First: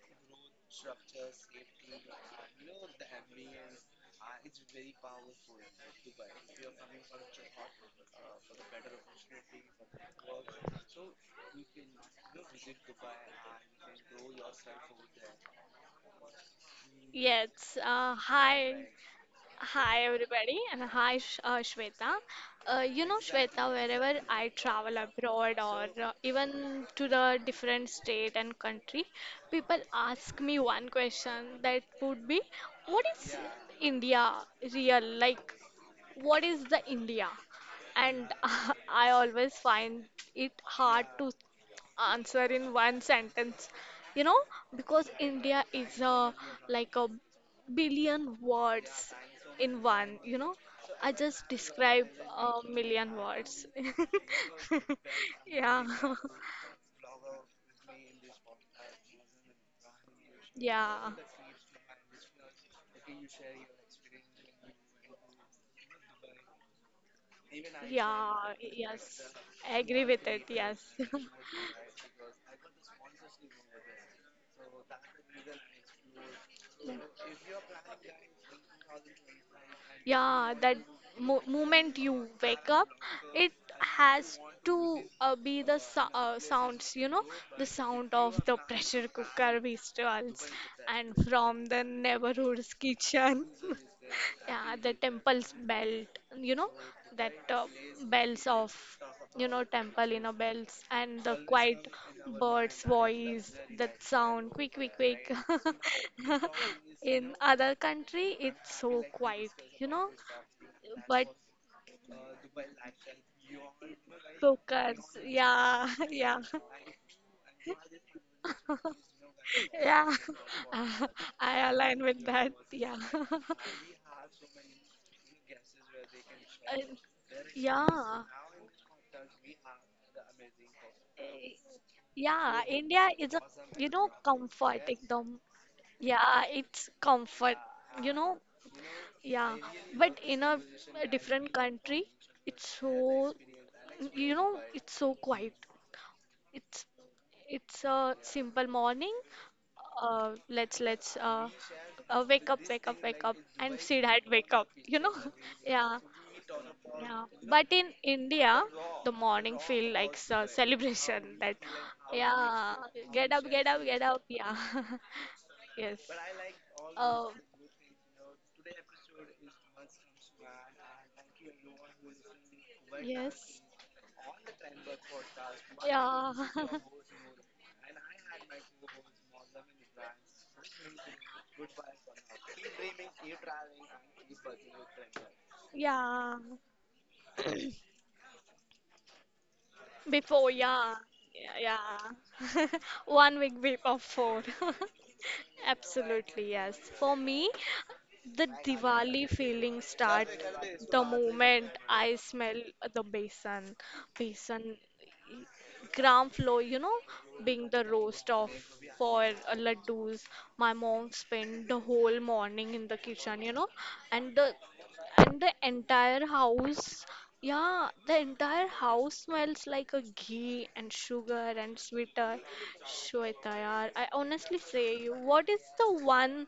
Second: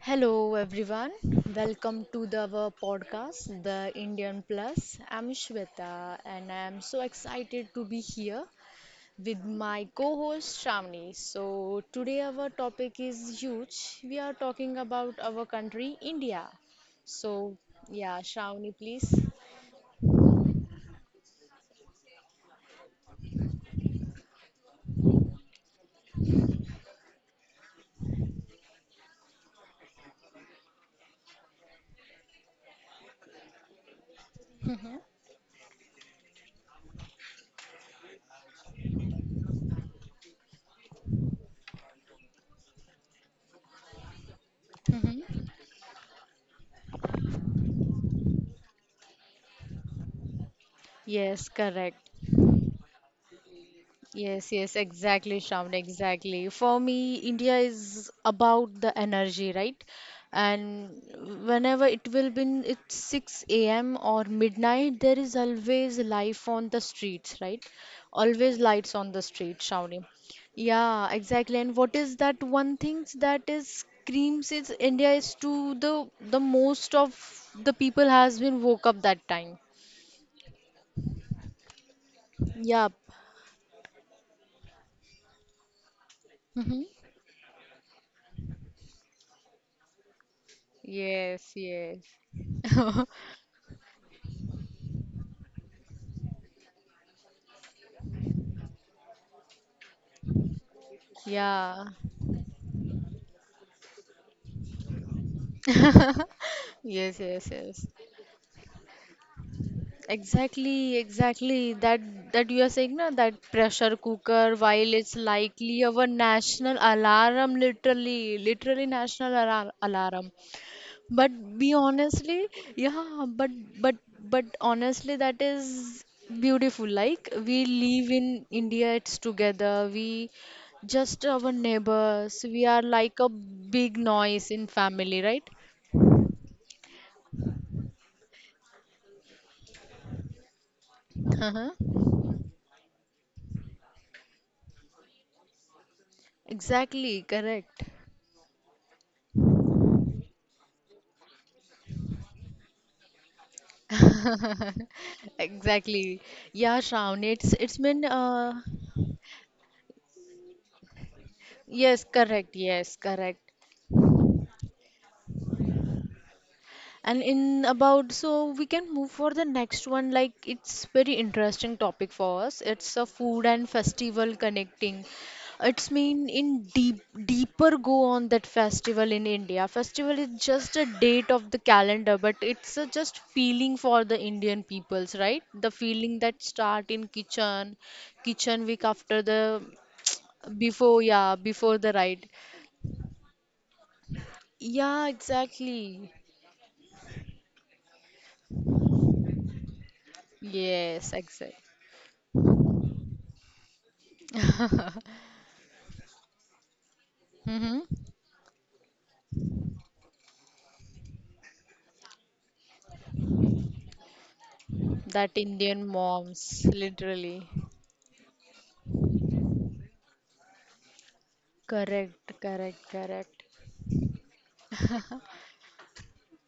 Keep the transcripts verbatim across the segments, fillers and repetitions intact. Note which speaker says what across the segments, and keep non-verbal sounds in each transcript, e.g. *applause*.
Speaker 1: Hello everyone, welcome to the our podcast, The Indian Plus. I'm Shweta and I'm so excited to be here with my co-host Shravani. So today our topic is huge. We are talking about our country, India. So
Speaker 2: Yes. Uh,
Speaker 1: yeah,
Speaker 2: hi,
Speaker 1: Shravani, please.
Speaker 2: hi everybody, and hi Sh- uh, Shweta. Uh, you know, Shweta, wherever I travel abroad or uh, even to the different state and country, people ask me one question that would be, what is India
Speaker 1: Mhm,
Speaker 2: real like? What is the India? And *laughs* I always find it hard to answer in one sentence, you know, because
Speaker 1: mhm.
Speaker 2: India is a like a billion words in one, you know. I just
Speaker 1: Yes,
Speaker 2: describe
Speaker 1: correct.
Speaker 2: a million words.
Speaker 1: Yes, yes, exactly,
Speaker 2: *laughs*
Speaker 1: Shravan, exactly. For me, India is about the energy, right?
Speaker 2: Yeah.
Speaker 1: And whenever it will be, it's
Speaker 2: Yeah.
Speaker 1: six a m or midnight, there is always life on the streets, right?
Speaker 2: Yeah,
Speaker 1: Always lights on
Speaker 2: yes.
Speaker 1: the street,
Speaker 2: I
Speaker 1: Shravani.
Speaker 2: agree with it, yes. *laughs*
Speaker 1: Yeah, exactly. And what is that one thing that is screams is India is to the the most of the people has been woke up that time.
Speaker 2: Yeah, that mo moment you wake
Speaker 1: Yeah.
Speaker 2: up, it has to uh, be the so uh,
Speaker 1: hmm
Speaker 2: sounds, you know, the sound of the pressure cooker whistles and
Speaker 1: Yes,
Speaker 2: from the
Speaker 1: yes.
Speaker 2: neighborhood's kitchen. *laughs* Yeah, the temple's belt, you know, that uh, bells of you know temple you know bells and the quiet
Speaker 1: Yeah.
Speaker 2: bird's voice that sound quick quick quick. *laughs*
Speaker 1: Yes,
Speaker 2: In
Speaker 1: yes,
Speaker 2: other
Speaker 1: yes.
Speaker 2: country it's so quiet you know
Speaker 1: Exactly,
Speaker 2: but
Speaker 1: exactly. That that you are saying na that pressure cooker, while
Speaker 2: focus,
Speaker 1: it's likely
Speaker 2: yeah,
Speaker 1: our
Speaker 2: *laughs* yeah,
Speaker 1: national alarm, literally, literally
Speaker 2: *laughs*
Speaker 1: national alar
Speaker 2: yeah,
Speaker 1: alarm. But
Speaker 2: *laughs*
Speaker 1: be
Speaker 2: I align with
Speaker 1: honestly,
Speaker 2: that. Yeah.
Speaker 1: yeah, but
Speaker 2: *laughs*
Speaker 1: but but honestly, that is beautiful.
Speaker 2: And-
Speaker 1: Like we live
Speaker 2: Yeah.
Speaker 1: in India, it's together. We just
Speaker 2: Eh,
Speaker 1: our neighbors.
Speaker 2: Yeah,
Speaker 1: We are
Speaker 2: India
Speaker 1: like a
Speaker 2: is a, you
Speaker 1: big
Speaker 2: know,
Speaker 1: noise in
Speaker 2: comforting the,
Speaker 1: family, right?
Speaker 2: yeah, it's comfort, you know, yeah. But in a, a
Speaker 1: *laughs*
Speaker 2: different
Speaker 1: Uh-huh.
Speaker 2: country, it's so, you know, it's so quiet. It's
Speaker 1: Exactly, correct.
Speaker 2: it's a simple morning. Uh, let's let's uh, uh, wake up, wake up, wake up, and Sid had wake up. You know, *laughs* yeah,
Speaker 1: Exactly. Yeah,
Speaker 2: yeah.
Speaker 1: Shravan, it's
Speaker 2: But
Speaker 1: it's
Speaker 2: in
Speaker 1: been uh
Speaker 2: India, the morning feel like a celebration. *laughs* That
Speaker 1: yes, correct,
Speaker 2: yeah,
Speaker 1: yes,
Speaker 2: get up,
Speaker 1: correct.
Speaker 2: get up, get up. Yeah, *laughs* yes.
Speaker 1: And
Speaker 2: Uh,
Speaker 1: in about so we can move for the next one, like it's very interesting topic for us. It's a food
Speaker 2: yes.
Speaker 1: and festival connecting. It's mean
Speaker 2: Yeah.
Speaker 1: in
Speaker 2: *laughs*
Speaker 1: deep deeper go on that festival in India. Festival is just a date of the calendar, but it's a just feeling for the Indian peoples, right? The feeling
Speaker 2: Yeah,
Speaker 1: that start in kitchen, kitchen week after the
Speaker 2: before, yeah,
Speaker 1: Before, yeah,
Speaker 2: yeah,
Speaker 1: before the ride.
Speaker 2: yeah. *laughs* One week before.
Speaker 1: Yeah,
Speaker 2: *laughs*
Speaker 1: exactly.
Speaker 2: Absolutely, yes. For me, the Diwali feeling start the
Speaker 1: Yes, exactly.
Speaker 2: moment I smell the besan. Besan gram flour, you know, being the
Speaker 1: Mm-hmm.
Speaker 2: roast of for uh, laddus. My mom spent the whole morning in the kitchen, you know, and the
Speaker 1: That
Speaker 2: and the
Speaker 1: Indian
Speaker 2: entire
Speaker 1: moms,
Speaker 2: house,
Speaker 1: literally.
Speaker 2: yeah, the entire house smells like a ghee and sugar and
Speaker 1: Correct,
Speaker 2: sweeter.
Speaker 1: correct, correct.
Speaker 2: Shweta, yaar, I honestly say you, what is the one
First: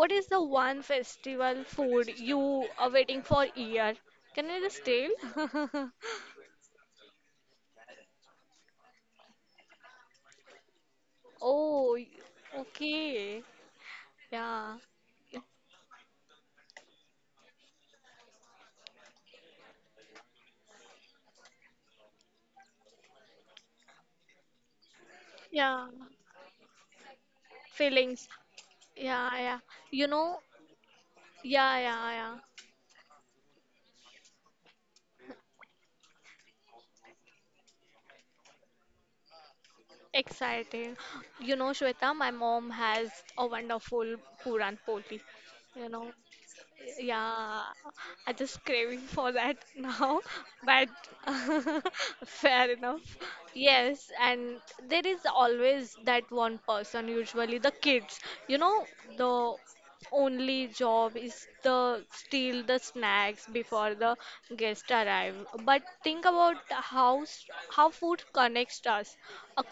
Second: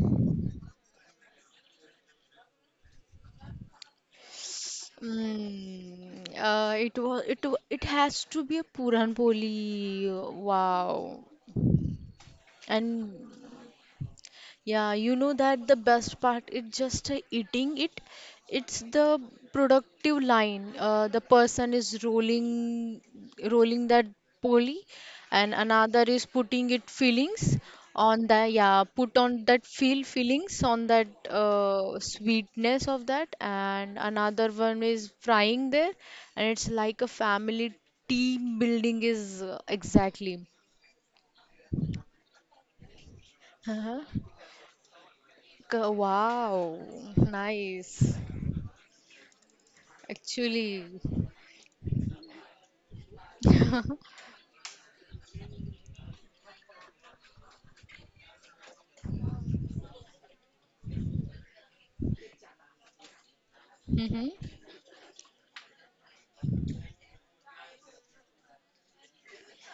Speaker 2: what is the one festival food you are waiting for year? Can you just tell? *laughs*
Speaker 1: Mm, uh, it was it wa- It has to be a Puran Poli. Wow.
Speaker 2: Oh, y-
Speaker 1: And
Speaker 2: okay. Yeah.
Speaker 1: yeah, you know that the best part is just uh, eating it. It's the productive line. Uh, the person is rolling, rolling that poly, and
Speaker 2: Yeah.
Speaker 1: another is putting it feelings
Speaker 2: Feelings.
Speaker 1: on the yeah, put
Speaker 2: Yeah,
Speaker 1: on
Speaker 2: yeah.
Speaker 1: that feel
Speaker 2: You know,
Speaker 1: feelings on that
Speaker 2: yeah,
Speaker 1: uh,
Speaker 2: yeah, yeah.
Speaker 1: sweetness of that, and another one is frying there, and it's like a family team building is uh, exactly.
Speaker 2: Exciting. You know, Shweta, my mom has a
Speaker 1: Uh-huh.
Speaker 2: wonderful Puran Poli.
Speaker 1: K-
Speaker 2: You know.
Speaker 1: Wow,
Speaker 2: Yeah,
Speaker 1: nice.
Speaker 2: I just craving for that now, *laughs*
Speaker 1: Actually,
Speaker 2: but *laughs* fair enough. Yes, and there is always that one person, usually the kids. You know, the only job is the steal the snacks before the
Speaker 1: mm-hmm,
Speaker 2: guests arrive. But think about how s- how food connects us ac-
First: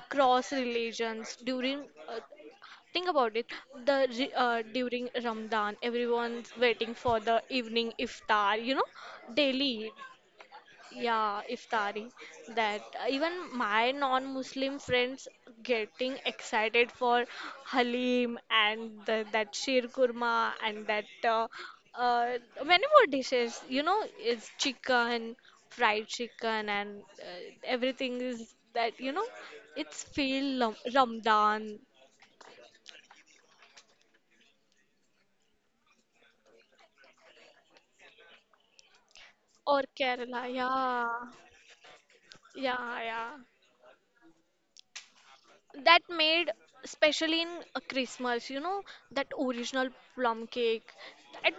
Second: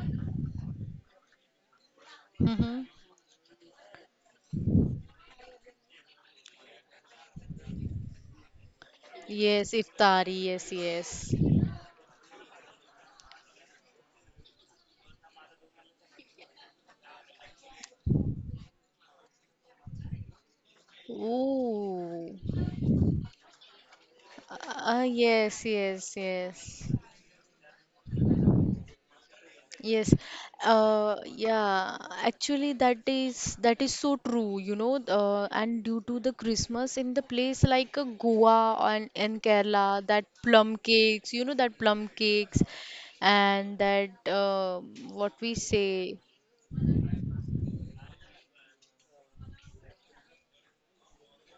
Speaker 2: across religions during uh,
Speaker 1: mm-hmm.
Speaker 2: Think about it. The re- uh, during Ramadan, everyone's waiting for the evening iftar. You know,
Speaker 1: Yes,
Speaker 2: daily,
Speaker 1: iftari, yes, yes.
Speaker 2: yeah, iftari. That uh, Even my non-Muslim friends getting excited for halim and the, that sheer kurma and that uh, uh,
Speaker 1: Ooh,
Speaker 2: many more dishes. You know, it's
Speaker 1: ah,
Speaker 2: chicken,
Speaker 1: yes,
Speaker 2: fried
Speaker 1: yes,
Speaker 2: chicken,
Speaker 1: yes,
Speaker 2: and uh, everything is that you know. It's
Speaker 1: yes.
Speaker 2: feel Lam-
Speaker 1: Uh,
Speaker 2: Ramadan.
Speaker 1: yeah. Actually, that is that is so true, you know. Uh, and due to the Christmas in the place like uh, Goa and and
Speaker 2: Or
Speaker 1: Kerala, that
Speaker 2: Kerala,
Speaker 1: plum
Speaker 2: yeah,
Speaker 1: cakes, you know, that plum cakes,
Speaker 2: yeah, yeah.
Speaker 1: and that uh, what we
Speaker 2: That
Speaker 1: say.
Speaker 2: made, especially in uh, Christmas, you know, that original plum cake, that,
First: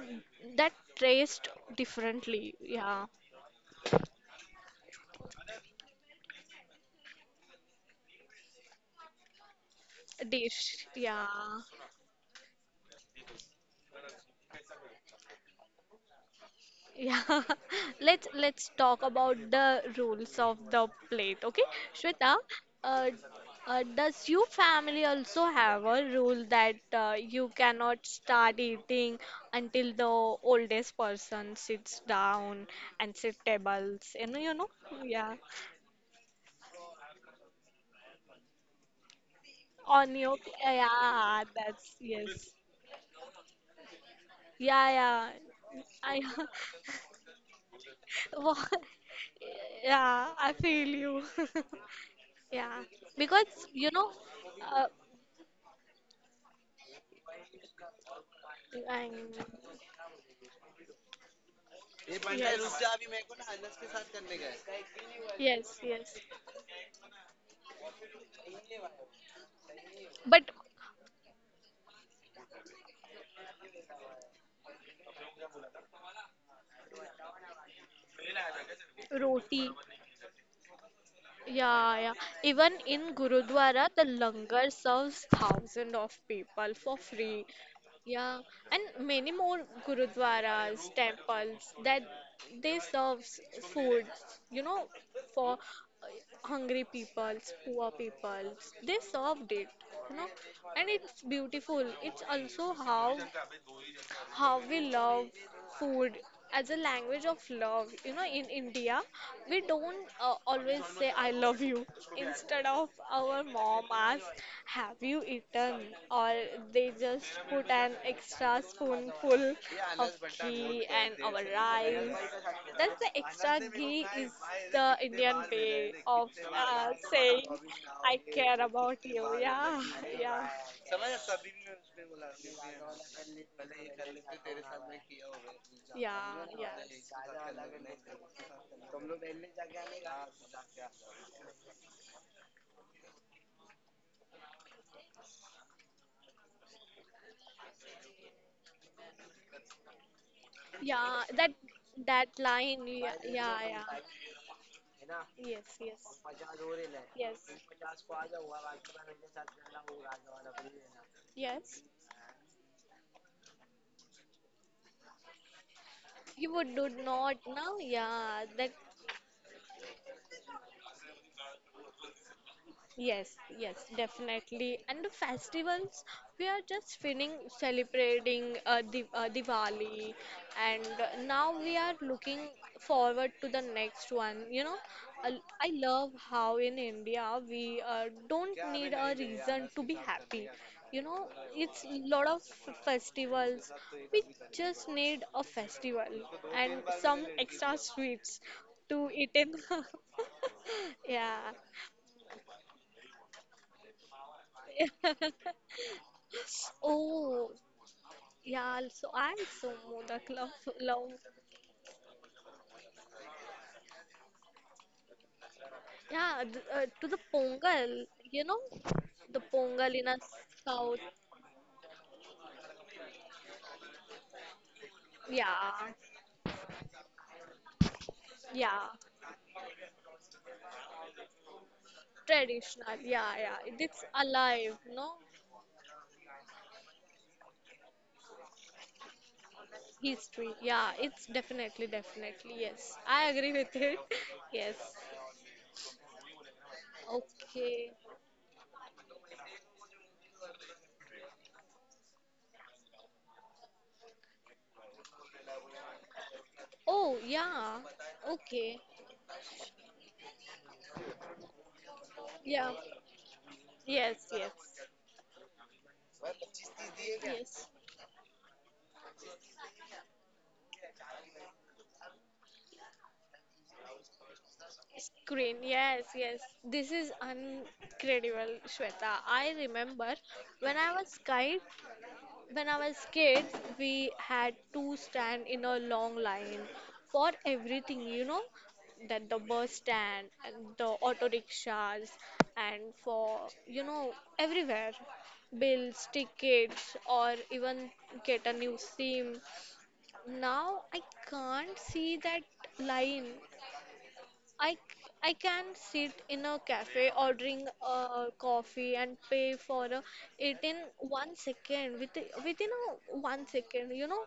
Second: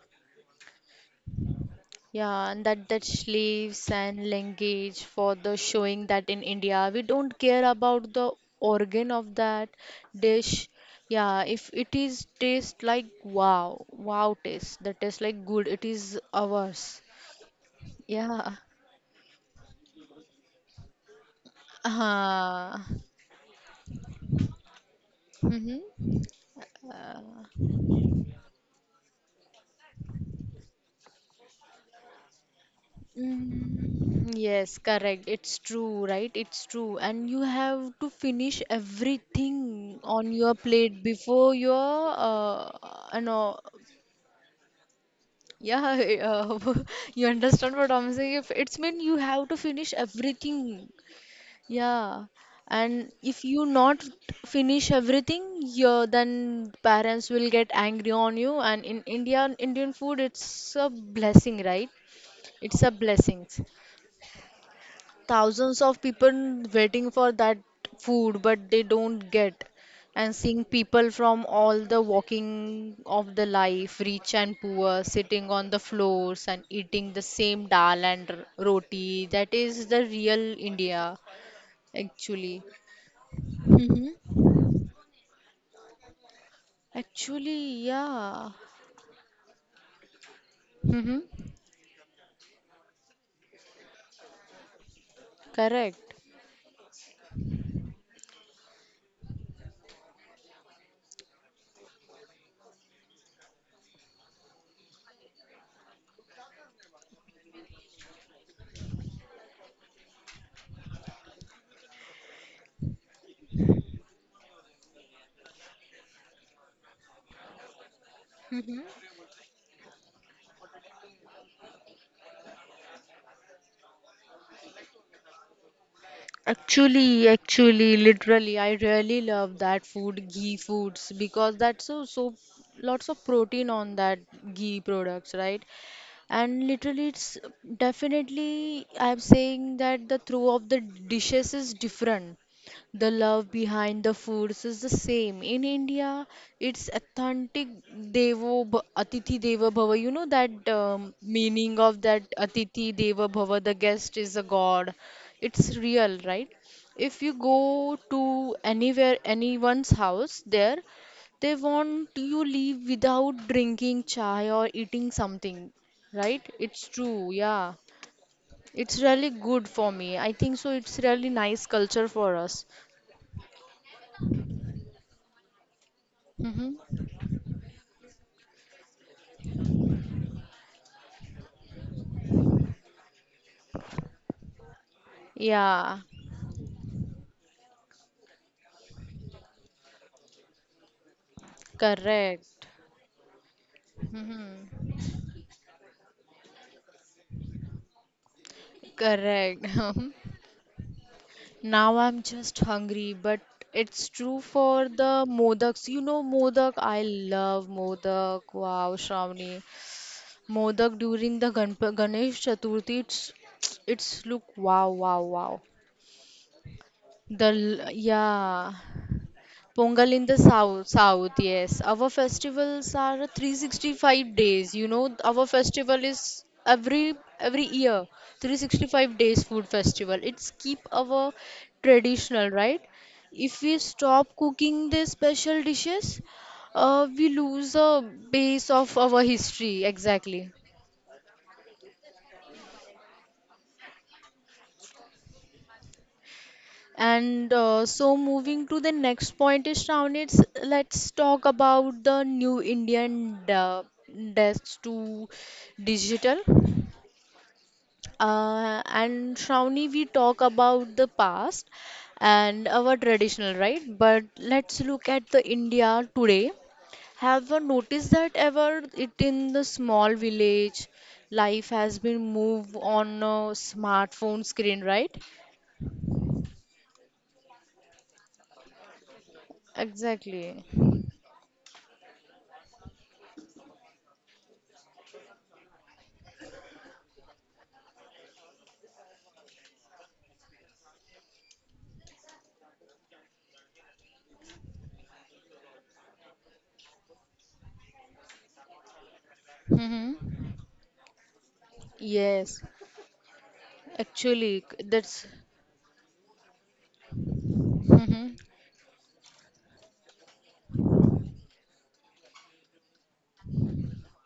Speaker 2: that taste
Speaker 1: Yeah,
Speaker 2: differently,
Speaker 1: and that that
Speaker 2: yeah.
Speaker 1: sleeves and language for the showing that in India we don't care about the organ of that dish.
Speaker 2: Dish,
Speaker 1: Yeah,
Speaker 2: yeah,
Speaker 1: if it is taste like wow, wow taste, the taste like good, it is ours.
Speaker 2: yeah. *laughs* let's
Speaker 1: Yeah.
Speaker 2: let's talk about the rules of the plate, okay? Shweta,
Speaker 1: Uh,
Speaker 2: uh, uh, does your family also have a rule that uh, you cannot start eating until the oldest person sits down and sit tables? You
Speaker 1: Mm,
Speaker 2: know, you know,
Speaker 1: Yes, correct.
Speaker 2: yeah.
Speaker 1: It's true, right? It's true. And you have to finish everything
Speaker 2: On
Speaker 1: on
Speaker 2: your,
Speaker 1: your plate
Speaker 2: yeah,
Speaker 1: before
Speaker 2: that's
Speaker 1: your
Speaker 2: yes,
Speaker 1: uh, you know
Speaker 2: yeah, yeah.
Speaker 1: yeah, I,
Speaker 2: I, *laughs*
Speaker 1: uh, *laughs* you understand what I'm saying? If
Speaker 2: Wha-
Speaker 1: it's mean you have to finish
Speaker 2: yeah, I feel
Speaker 1: everything.
Speaker 2: you. *laughs*
Speaker 1: Yeah.
Speaker 2: Yeah,
Speaker 1: And if
Speaker 2: because
Speaker 1: you
Speaker 2: you
Speaker 1: not
Speaker 2: know, uh,
Speaker 1: finish everything, yeah, then parents will get angry on you. And in
Speaker 2: I'm,
Speaker 1: India, Indian food, it's a blessing, right? It's a blessing
Speaker 2: yes, yes,
Speaker 1: thousands of
Speaker 2: yes.
Speaker 1: people waiting for that food but they don't get and
Speaker 2: But
Speaker 1: seeing people from all the walking of the life rich and poor sitting on the floors and eating the same dal and r- roti that
Speaker 2: roti,
Speaker 1: is the real india
Speaker 2: yeah, yeah.
Speaker 1: actually.
Speaker 2: Even in Gurudwara, the
Speaker 1: Mm-hmm.
Speaker 2: langar serves thousands of people for free.
Speaker 1: Actually,
Speaker 2: Yeah,
Speaker 1: yeah,
Speaker 2: and many more gurudwaras,
Speaker 1: mm-hmm,
Speaker 2: temples that they serve food, you know, for
Speaker 1: correct.
Speaker 2: hungry peoples, poor peoples. They served it, you know, and it's beautiful. It's also how how we love food as a language of love. You know, in India, we don't uh, always say I love you. Instead of our mom asks, have you eaten? Or they just put an extra spoonful of ghee and our rice. That's the extra ghee is the Indian way of uh,
Speaker 1: Actually,
Speaker 2: saying
Speaker 1: actually,
Speaker 2: I care
Speaker 1: literally, I
Speaker 2: about
Speaker 1: really
Speaker 2: you.
Speaker 1: love
Speaker 2: Yeah,
Speaker 1: that food,
Speaker 2: yeah.
Speaker 1: ghee foods, because that's so so lots of protein on that ghee products, right? And literally it's definitely I'm saying that the throw of the dishes is different, the love behind the foods is the same in india, it's authentic. Devo bh- atithi deva bhava, you know that um,
Speaker 2: Yeah, that
Speaker 1: meaning of
Speaker 2: that
Speaker 1: that
Speaker 2: line.
Speaker 1: atithi
Speaker 2: Yeah,
Speaker 1: deva
Speaker 2: yeah,
Speaker 1: bhava, the
Speaker 2: yeah.
Speaker 1: guest is a god,
Speaker 2: Yes,
Speaker 1: it's
Speaker 2: yes,
Speaker 1: real, right? If you
Speaker 2: yes,
Speaker 1: go to anywhere, anyone's house there, they
Speaker 2: yes.
Speaker 1: want you leave without drinking chai or eating something. Right?
Speaker 2: You would
Speaker 1: It's
Speaker 2: do
Speaker 1: true.
Speaker 2: not
Speaker 1: Yeah.
Speaker 2: now. Yeah, that
Speaker 1: It's really good for me. I think so. It's really nice culture for us.
Speaker 2: yes, yes, definitely. And the festivals, we are
Speaker 1: Mm-hmm.
Speaker 2: just feeling celebrating uh, Di uh, Diwali, and uh, now we are looking forward to the next one. You know, I, I
Speaker 1: Yeah.
Speaker 2: love how in India we uh, don't need a reason to be happy. You know, it's lot of
Speaker 1: Correct.
Speaker 2: f- festivals. We just need a festival and some extra sweets to eat in.
Speaker 1: Correct. *laughs*
Speaker 2: *laughs* Yeah,
Speaker 1: Now I'm just hungry, but it's true for the modaks. You
Speaker 2: *laughs*
Speaker 1: know modak. I
Speaker 2: oh,
Speaker 1: love modak.
Speaker 2: yeah,
Speaker 1: Wow,
Speaker 2: also I
Speaker 1: Shravani.
Speaker 2: also the love,
Speaker 1: Modak
Speaker 2: love.
Speaker 1: during the Ganp Ganesh Chaturthi. It's *tsk* it's look wow wow wow.
Speaker 2: Yeah, th uh, to the
Speaker 1: The l-
Speaker 2: pongal, you know,
Speaker 1: yeah.
Speaker 2: the pongal in
Speaker 1: Pongal
Speaker 2: a
Speaker 1: in the south,
Speaker 2: south.
Speaker 1: south, yes. Our festivals are three hundred sixty-five days. You know, our
Speaker 2: Yeah,
Speaker 1: festival is every every year
Speaker 2: yeah,
Speaker 1: three hundred sixty-five days food festival. It's keep our traditional, right?
Speaker 2: traditional. Yeah,
Speaker 1: If
Speaker 2: yeah,
Speaker 1: we
Speaker 2: it's
Speaker 1: stop
Speaker 2: alive,
Speaker 1: cooking the
Speaker 2: no?
Speaker 1: special dishes, uh, we lose a base of our history.
Speaker 2: History.
Speaker 1: Exactly.
Speaker 2: Yeah, it's definitely, definitely. Yes, I agree with it. *laughs* Yes.
Speaker 1: And uh,
Speaker 2: Okay.
Speaker 1: so moving to the next point is Shravani, it's let's talk about the new Indian de- desk to digital.
Speaker 2: Oh, yeah. Okay.
Speaker 1: Uh, and Shravani, we talk about the past and
Speaker 2: Yeah.
Speaker 1: our traditional, right? But
Speaker 2: Yes, yes.
Speaker 1: let's look at the India today. Have you
Speaker 2: Yes.
Speaker 1: noticed that ever it in the small village, life has been moved on a smartphone screen, right?
Speaker 2: Screen, yes, yes. This is incredible, Shweta. I remember
Speaker 1: Exactly.
Speaker 2: when I was kid, when I was kid, we had to stand in a long line for everything, you know, that the bus stand and the auto rickshaws and for, you know, everywhere, bills, tickets, or even get a new SIM.
Speaker 1: Mm-hmm.
Speaker 2: Now I can't see that
Speaker 1: Yes.
Speaker 2: line.
Speaker 1: Actually,
Speaker 2: I,
Speaker 1: c-
Speaker 2: c-
Speaker 1: that's
Speaker 2: I can sit in a cafe ordering a
Speaker 1: mhm.
Speaker 2: coffee and pay for a, it in one second, with within a one second, you know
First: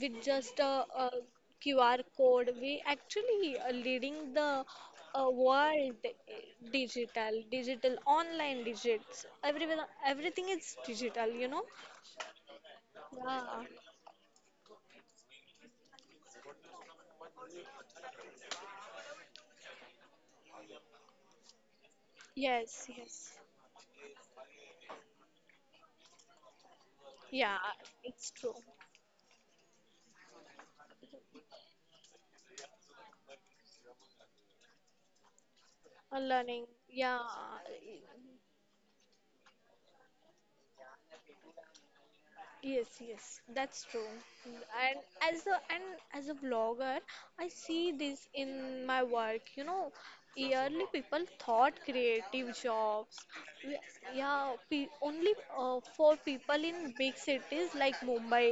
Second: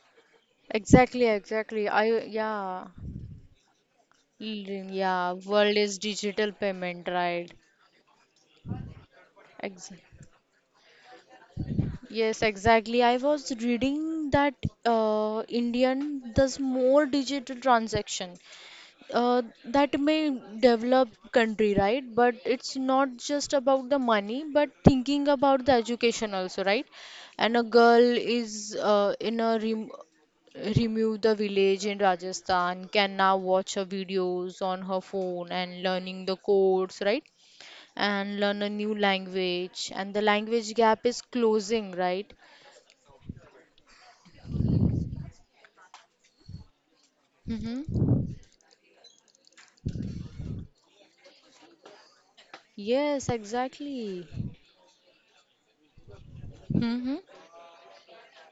Speaker 2: with just a,
Speaker 1: Exactly, exactly.
Speaker 2: Q R
Speaker 1: I
Speaker 2: code. We
Speaker 1: yeah,
Speaker 2: actually are leading the
Speaker 1: L-
Speaker 2: uh,
Speaker 1: yeah. World
Speaker 2: world,
Speaker 1: is
Speaker 2: eh,
Speaker 1: digital payment,
Speaker 2: digital
Speaker 1: right?
Speaker 2: digital online, digits, everyone
Speaker 1: Ex
Speaker 2: everything is digital, you know
Speaker 1: yes, exactly. I was
Speaker 2: yeah,
Speaker 1: reading that uh, Indian does more digital transaction uh, that may develop country, right? But it's
Speaker 2: yes,
Speaker 1: not
Speaker 2: yes,
Speaker 1: just about the money but thinking about the education also, right? And
Speaker 2: yeah,
Speaker 1: a girl
Speaker 2: it's true.
Speaker 1: is uh, in a rem- remove the village in rajasthan can now watch her videos on her phone and
Speaker 2: Uh,
Speaker 1: learning the
Speaker 2: learning,
Speaker 1: codes,
Speaker 2: yeah.
Speaker 1: right? And learn a new language and the language gap is closing, right?
Speaker 2: Yes, yes, that's true. And as a and as a vlogger, I see
Speaker 1: Mm-hmm.
Speaker 2: this in my work. You know, yearly people thought creative jobs.
Speaker 1: Yes,
Speaker 2: we-
Speaker 1: exactly.
Speaker 2: Yeah, pe only uh, for people in
Speaker 1: Mm-hmm.
Speaker 2: big cities like Mumbai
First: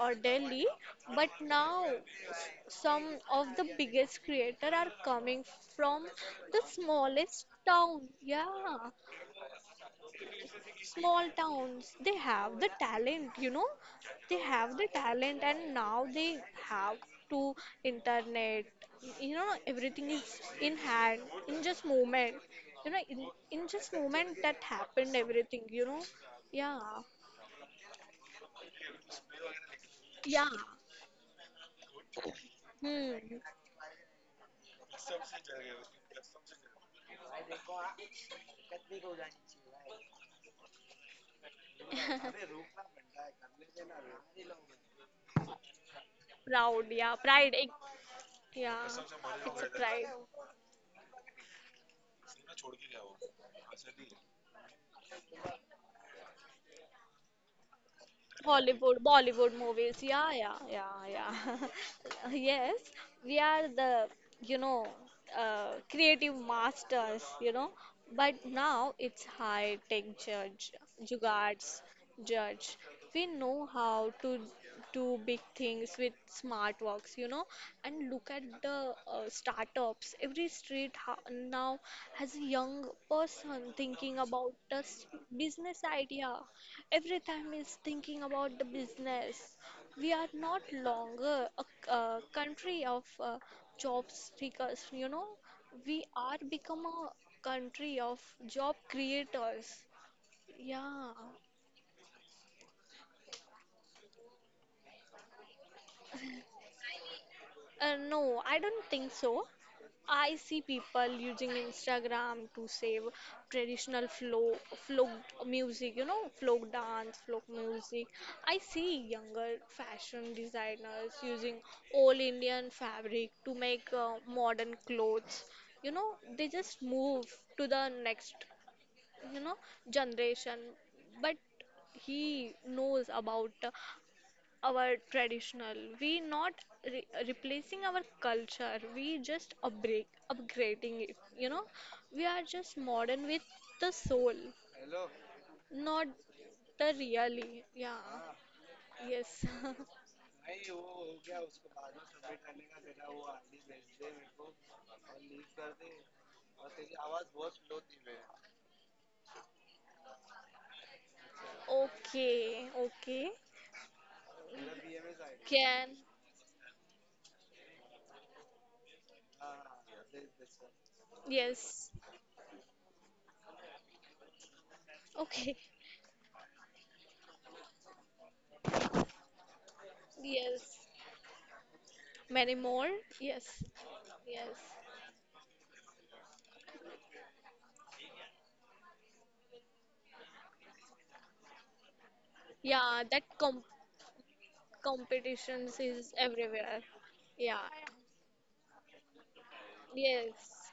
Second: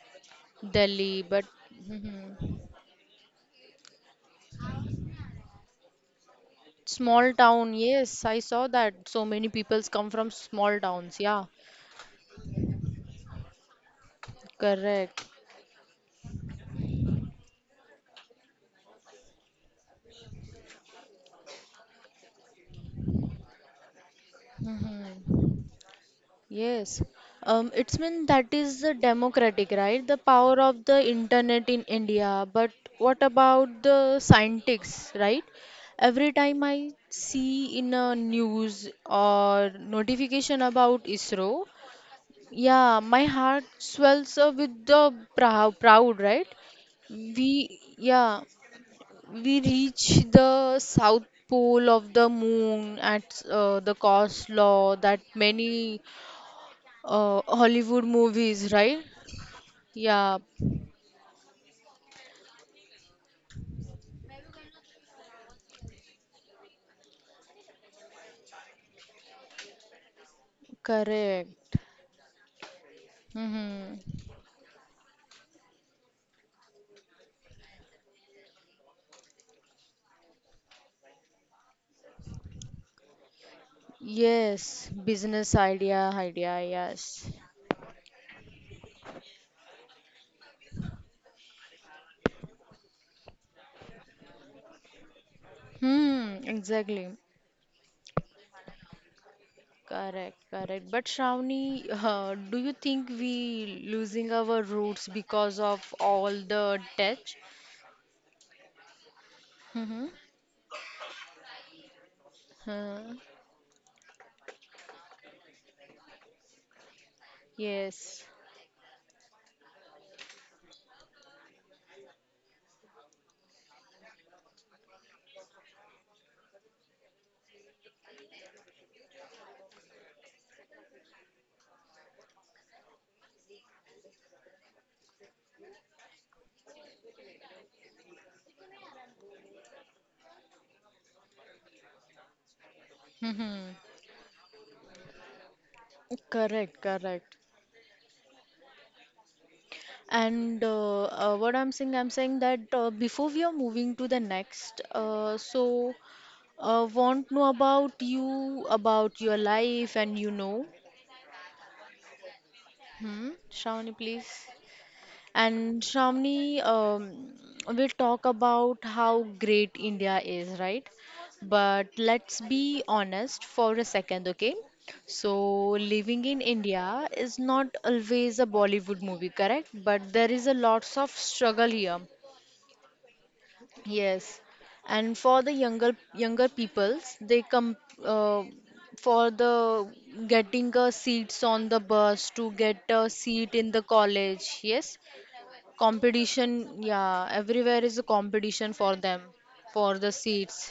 Speaker 2: or Delhi.
Speaker 1: Delhi
Speaker 2: But
Speaker 1: but
Speaker 2: now,
Speaker 1: mm-hmm.
Speaker 2: some of the biggest creator are coming from the
Speaker 1: Small
Speaker 2: smallest
Speaker 1: town,
Speaker 2: town.
Speaker 1: yes, I saw
Speaker 2: Yeah,
Speaker 1: that. So many peoples come from small towns.
Speaker 2: small
Speaker 1: Yeah,
Speaker 2: towns, they have the talent you know they have the
Speaker 1: correct.
Speaker 2: talent, and now they have to internet. You know everything is in hand in just moment. you know in, in just moment that happened everything. you know yeah,
Speaker 1: Yes. Um, it's mean that is the democratic, right? The
Speaker 2: yeah,
Speaker 1: power of the internet in India. But what
Speaker 2: hmm,
Speaker 1: about the scientists, right? Every time I see in a news or notification about ISRO, yeah, my heart swells uh, with the prou proud, right?
Speaker 2: proud, yeah, pride,
Speaker 1: We,
Speaker 2: ex-
Speaker 1: yeah.
Speaker 2: yeah, it's
Speaker 1: We
Speaker 2: a pride.
Speaker 1: reach the south pole of the moon at uh, the cost law that many uh, Hollywood movies,
Speaker 2: Hollywood,
Speaker 1: right?
Speaker 2: Bollywood movies. Yeah,
Speaker 1: Yeah,
Speaker 2: yeah, yeah, yeah. *laughs* Yes, we are the, you know, uh, creative masters, you know. But now it's high tech judge,
Speaker 1: correct.
Speaker 2: jugards judge. We know how
Speaker 1: Mm-hmm.
Speaker 2: to do big things with smart works, you know. And look at the uh, startups. Every street ha now has a young person thinking about a
Speaker 1: Yes,
Speaker 2: s-
Speaker 1: business
Speaker 2: business
Speaker 1: idea,
Speaker 2: idea.
Speaker 1: idea,
Speaker 2: Every
Speaker 1: yes.
Speaker 2: time is thinking about the business. We are not longer a, c- a country of uh, job seekers, you know. We are
Speaker 1: Hmm,
Speaker 2: become a
Speaker 1: exactly.
Speaker 2: country of job creators.
Speaker 1: Correct, correct. But
Speaker 2: Yeah.
Speaker 1: Shravani, uh, do you think we losing our roots because of all the tech?
Speaker 2: Uh, no, I don't think so.
Speaker 1: Mm-hmm.
Speaker 2: I see people using Instagram to save
Speaker 1: Uh,
Speaker 2: traditional flow, folk music, you know, folk dance, folk music.
Speaker 1: yes.
Speaker 2: I see younger fashion designers using all Indian fabric to make uh, modern clothes. You know, they just move to the next, you know, generation. But he knows about uh, our traditional. We not re- replacing our culture. We just upgrade, upgrading it. You know, we are just modern
Speaker 1: *laughs*
Speaker 2: with
Speaker 1: hmm,
Speaker 2: the soul, not
Speaker 1: correct,
Speaker 2: the
Speaker 1: correct.
Speaker 2: really. Yeah. Yes. *laughs*
Speaker 1: And uh, uh, what I'm saying, I'm saying that uh, before we are moving to the next, uh, so uh, want know about you, about your life, and you know.
Speaker 2: Okay. Okay.
Speaker 1: Hmm, Shravani, please. And
Speaker 2: Can.
Speaker 1: Shramni um, we talk about how great India is, right?
Speaker 2: Yes.
Speaker 1: But let's be honest for a second, okay?
Speaker 2: Okay.
Speaker 1: So, living in India is not always a Bollywood movie, correct? But there is a
Speaker 2: Yes.
Speaker 1: lots of struggle here.
Speaker 2: Many more. Yes.
Speaker 1: Yes.
Speaker 2: Yes.
Speaker 1: And for the younger younger peoples, they come uh, for the getting a seats on the bus to get
Speaker 2: Yeah.
Speaker 1: a
Speaker 2: That
Speaker 1: seat
Speaker 2: com-
Speaker 1: in the college. Yes,
Speaker 2: competitions is
Speaker 1: competition
Speaker 2: everywhere.
Speaker 1: yeah
Speaker 2: Yeah.
Speaker 1: everywhere is a competition for them for the seats
Speaker 2: Yes.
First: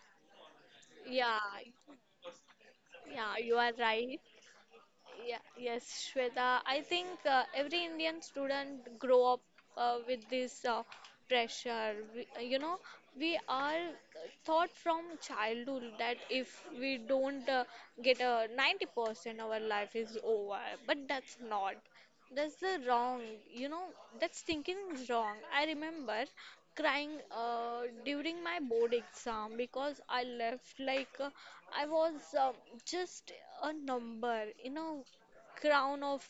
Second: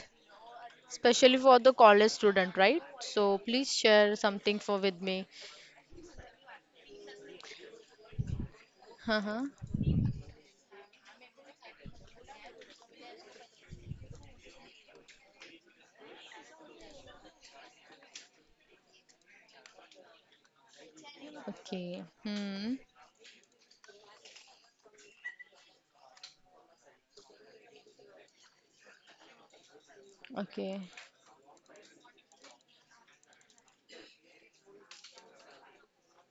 Speaker 1: especially
Speaker 2: Yeah.
Speaker 1: for the college student, right? So
Speaker 2: Yeah, you are
Speaker 1: please share
Speaker 2: right.
Speaker 1: something for with me.
Speaker 2: Yeah, yes, Shweta. I think uh, every Indian student grow up
Speaker 1: Uh-huh.
Speaker 2: uh, with this uh, pressure. We, uh, you know, we are taught from childhood that if we don't uh, get a ninety percent, our life is over. But that's not.
Speaker 1: Okay.
Speaker 2: That's
Speaker 1: Hmm,
Speaker 2: the wrong. You know, that's thinking is wrong. I remember crying uh, during my board exam because I left
Speaker 1: okay.
Speaker 2: like uh, I was um, just a number in a crown of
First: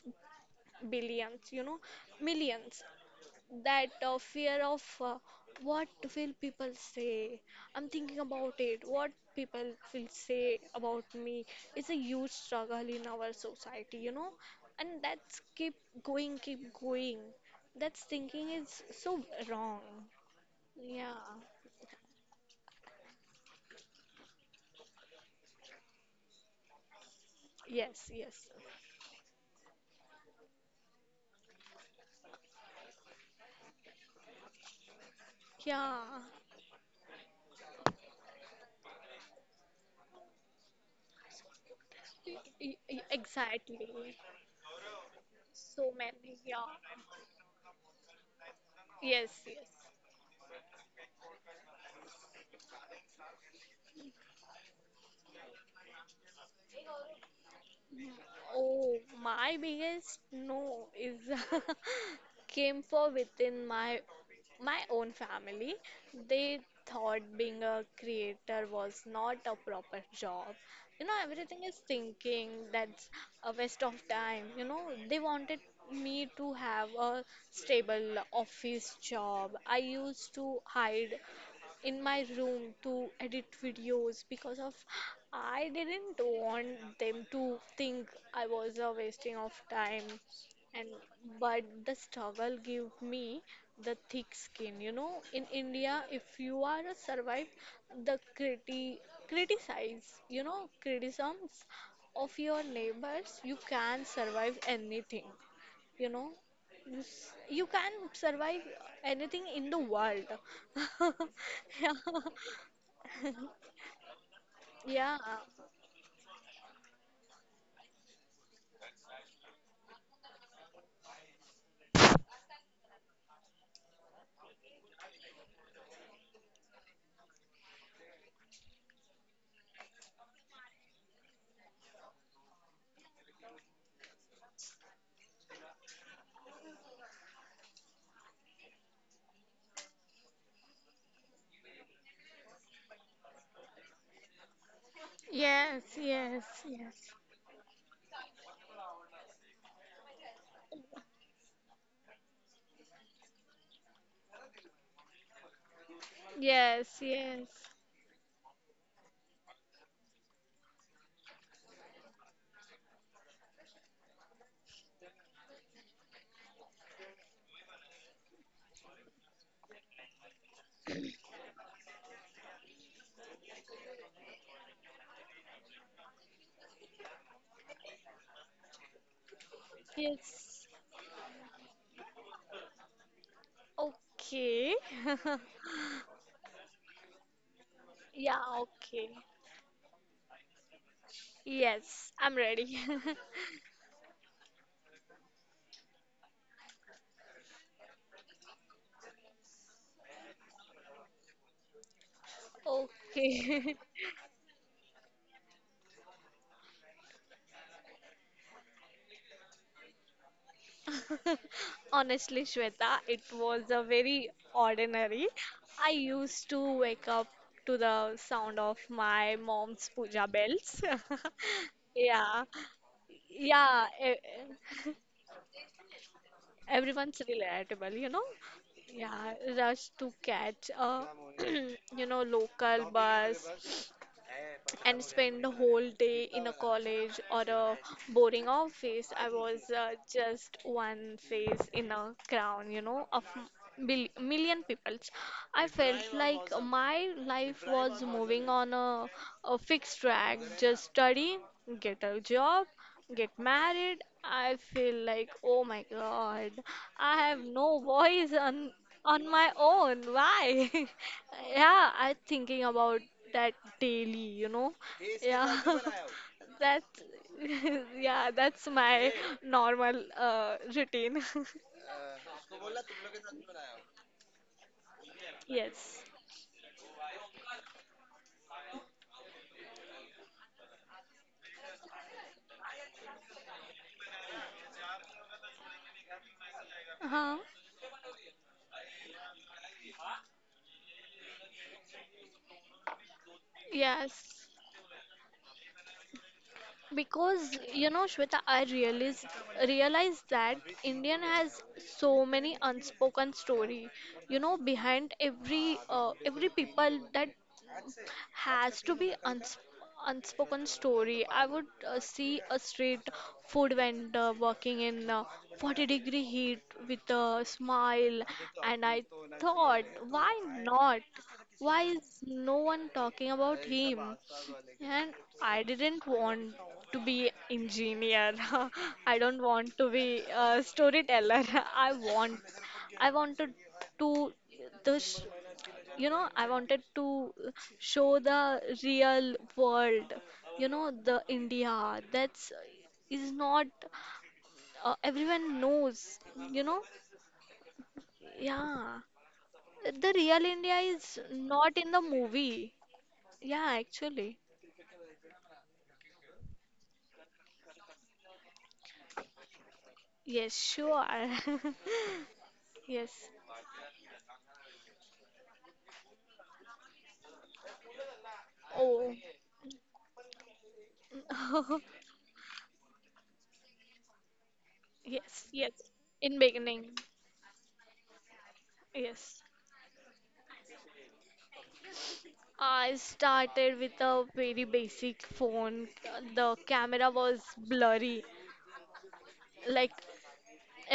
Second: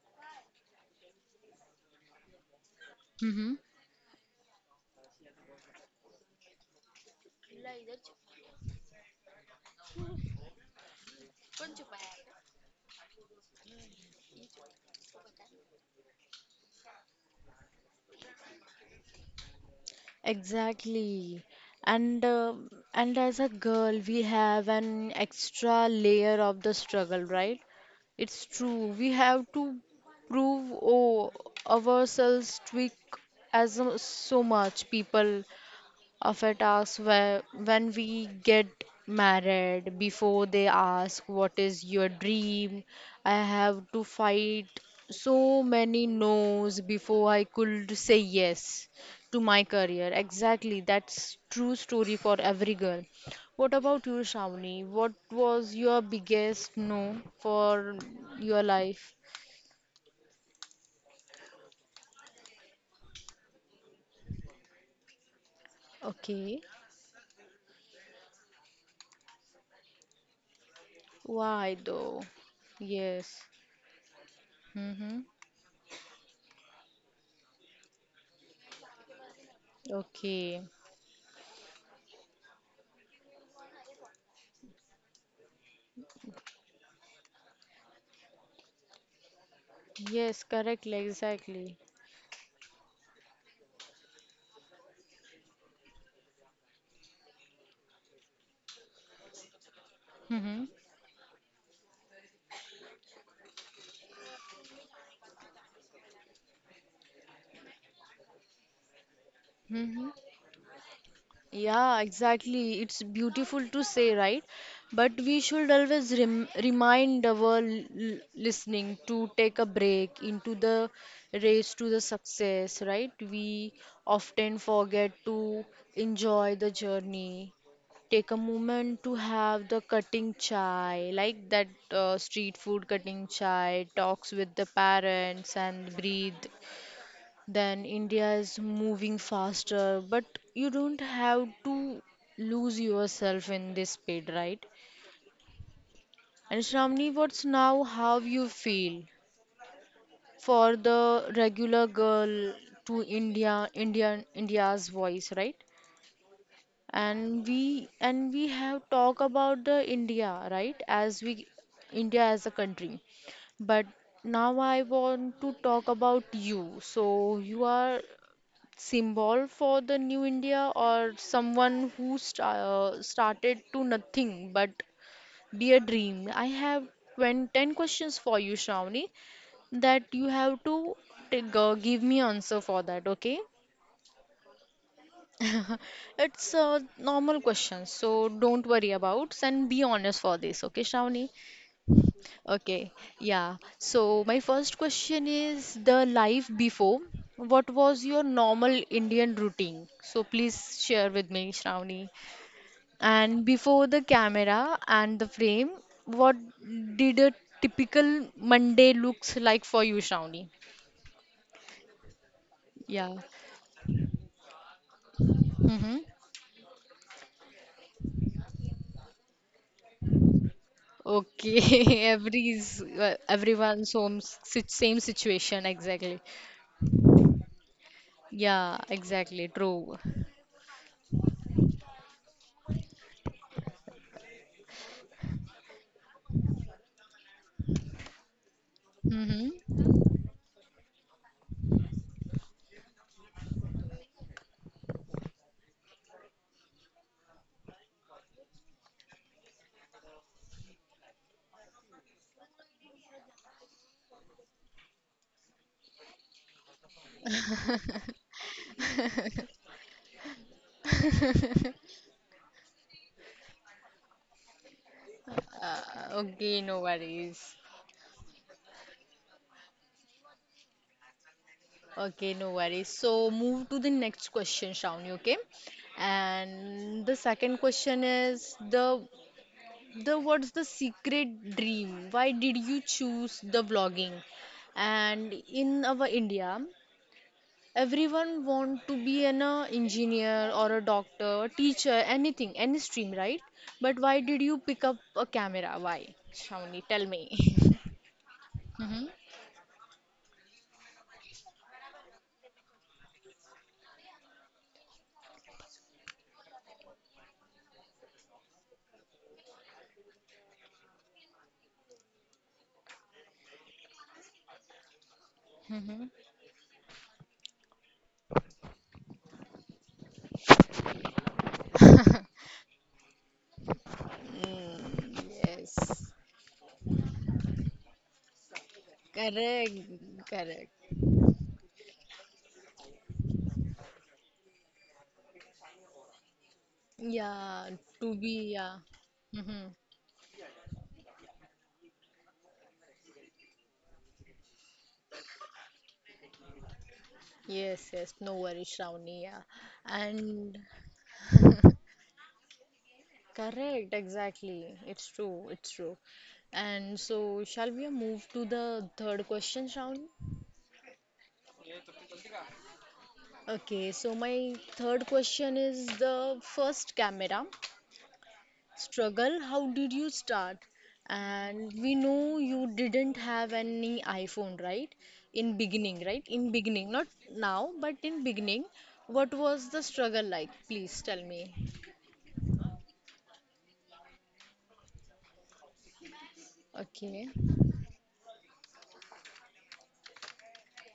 Speaker 2: billions, you know, millions.
Speaker 1: Mm-hmm.
Speaker 2: That uh, fear of uh, what will people say? I'm thinking about it. What people will say about me is a huge struggle in our society, you know. And that's keep going, keep going. That's thinking is so wrong. Yeah.
Speaker 1: Exactly. And uh, and as a girl, we have an extra layer of the struggle, right?
Speaker 2: Yes,
Speaker 1: It's
Speaker 2: yes.
Speaker 1: true. We have to prove oh, ourselves tweak as a- so much people
Speaker 2: Yeah.
Speaker 1: of a task where, when we get married before they ask what is your
Speaker 2: E- e-
Speaker 1: dream.
Speaker 2: e-
Speaker 1: I have to
Speaker 2: Exactly.
Speaker 1: fight so
Speaker 2: So
Speaker 1: many
Speaker 2: many, yeah.
Speaker 1: no's before I could say yes
Speaker 2: Yes,
Speaker 1: to my
Speaker 2: yes.
Speaker 1: career, exactly, that's true story for every girl. What about you Shravani, what was your biggest no for your
Speaker 2: Oh,
Speaker 1: life?
Speaker 2: my biggest no is *laughs* came for within my my own family. They
Speaker 1: Okay.
Speaker 2: thought being a creator was not a proper job. You know, everything is
Speaker 1: Why though?
Speaker 2: thinking that's
Speaker 1: Yes,
Speaker 2: a waste of time. You know, they
Speaker 1: mm-hmm.
Speaker 2: wanted me to have a stable office job. I used to
Speaker 1: Okay.
Speaker 2: hide in my room to edit videos because of I didn't want them to think I was a wasting of time,
Speaker 1: Yes,
Speaker 2: and
Speaker 1: correctly,
Speaker 2: but
Speaker 1: exactly.
Speaker 2: the struggle gave me the thick skin. You know in India, if you are a survive the criti criticize, you
Speaker 1: Hmm.
Speaker 2: know criticisms of your neighbors, you can survive anything. you know you s- you can survive anything in the
Speaker 1: Hmm.
Speaker 2: world. *laughs*
Speaker 1: Yeah, exactly. It's beautiful to say, right? But
Speaker 2: Yeah,
Speaker 1: we
Speaker 2: *laughs* yeah.
Speaker 1: should always rem remind our l l- listening to take a break into the race to the success, right? We often forget to enjoy the journey. Take a moment to have the cutting chai, like that uh, street food cutting chai, talks with the parents and breathe. Then India is moving faster, but you don't have to lose yourself in this speed, right?
Speaker 2: Yes, yes,
Speaker 1: And
Speaker 2: yes.
Speaker 1: Shramni, what's now how you feel for the regular girl to India, Indian India's voice, right?
Speaker 2: Yes,
Speaker 1: And
Speaker 2: yes.
Speaker 1: we and we have talked about the India, right? As we India as a country. But now I want to talk about you. So you are symbol for the new India or someone who sta uh, started to nothing but be a dream? I have twenty, ten questions for you, Shravani, that you have
Speaker 2: Yes,
Speaker 1: to take, uh, give me answer for that, okay?
Speaker 2: okay. *laughs*
Speaker 1: It's a normal question, so
Speaker 2: Yeah,
Speaker 1: don't worry
Speaker 2: okay,
Speaker 1: about and be honest for this, okay, Shravani?
Speaker 2: yes, I'm ready.
Speaker 1: Okay, yeah. So my first question is the life before. What was your normal Indian routine? So please share with me, Shravani.
Speaker 2: *laughs*
Speaker 1: And
Speaker 2: Okay.
Speaker 1: before the camera and the frame, what did a typical Monday looks like for you, Shravani?
Speaker 2: *laughs* Honestly, Shweta,
Speaker 1: Yeah.
Speaker 2: it was a very ordinary. I
Speaker 1: Mm-hmm.
Speaker 2: used to wake up to the sound of my mom's puja bells. *laughs*
Speaker 1: Okay. *laughs*
Speaker 2: Yeah,
Speaker 1: Every's uh,
Speaker 2: yeah,
Speaker 1: everyone's
Speaker 2: e-
Speaker 1: home si
Speaker 2: e-,
Speaker 1: same situation exactly.
Speaker 2: everyone's relatable, you know.
Speaker 1: Yeah,
Speaker 2: Yeah,
Speaker 1: exactly.
Speaker 2: rush
Speaker 1: True.
Speaker 2: to catch a, *clears throat* you know, local bus. And spend the whole day in a college or a boring office. I was
Speaker 1: Mm-hmm.
Speaker 2: uh, just one face in a crown, you know, of mil- million peoples. I felt like my life was moving on a, a fixed track. Just study, get a job, get married. I feel like, oh my God, I have no voice on on my own. Why? *laughs* Yeah, I thinking about that daily, you know. Yeah, *laughs*
Speaker 1: Okay, no
Speaker 2: that's
Speaker 1: worries.
Speaker 2: *laughs* yeah, that's my normal uh, routine.
Speaker 1: Okay, no worries. So move to the next question, Shravani, okay?
Speaker 2: *laughs* Yes.
Speaker 1: And the second question is the the what's the secret dream? Why did you choose the vlogging? And in our India,
Speaker 2: Huh?
Speaker 1: everyone want to be an uh, engineer or a doctor, a teacher, anything, any stream, right? But why did
Speaker 2: Yes.
Speaker 1: you pick up a camera? Why? Shawnee, tell me.
Speaker 2: Because
Speaker 1: *laughs*
Speaker 2: you know, Shweta, I
Speaker 1: hmm
Speaker 2: realize realize that Indian has so many unspoken story. You know, behind every uh, every people that has to be uns unspoken story. I would uh, see a street food vendor working in uh, 40
Speaker 1: hmm
Speaker 2: degree heat with a smile, and I thought, why not? Why is no one talking about him? And I didn't
Speaker 1: Yes,
Speaker 2: want to be engineer. *laughs* I don't want
Speaker 1: correct,
Speaker 2: to be a
Speaker 1: correct.
Speaker 2: storyteller. *laughs* I want I wanted to the sh- you know i wanted to
Speaker 1: Yeah, to
Speaker 2: show
Speaker 1: be,
Speaker 2: the
Speaker 1: yeah.
Speaker 2: real
Speaker 1: hmm
Speaker 2: world, you know the india that's, is not, uh, everyone knows, you know.
Speaker 1: Yes, yes, no worries,
Speaker 2: Yeah,
Speaker 1: Shravani. Yeah,
Speaker 2: the real
Speaker 1: and
Speaker 2: India is not in the movie. Yeah,
Speaker 1: correct,
Speaker 2: actually.
Speaker 1: exactly. It's true, it's true. And so, shall we move to the third question round?
Speaker 2: Yes, sure. *laughs* Yes.
Speaker 1: Okay, so my third question is the first camera.
Speaker 2: Oh.
Speaker 1: Struggle, how did you start? And
Speaker 2: *laughs*
Speaker 1: we know you didn't have any iPhone, right?
Speaker 2: Yes,
Speaker 1: In
Speaker 2: yes.
Speaker 1: beginning, right?
Speaker 2: In
Speaker 1: In beginning,
Speaker 2: beginning.
Speaker 1: not now, but in beginning, what
Speaker 2: Yes.
Speaker 1: was the struggle like? Please tell me.
Speaker 2: I started with a very basic phone. The camera
Speaker 1: Okay.
Speaker 2: was blurry, like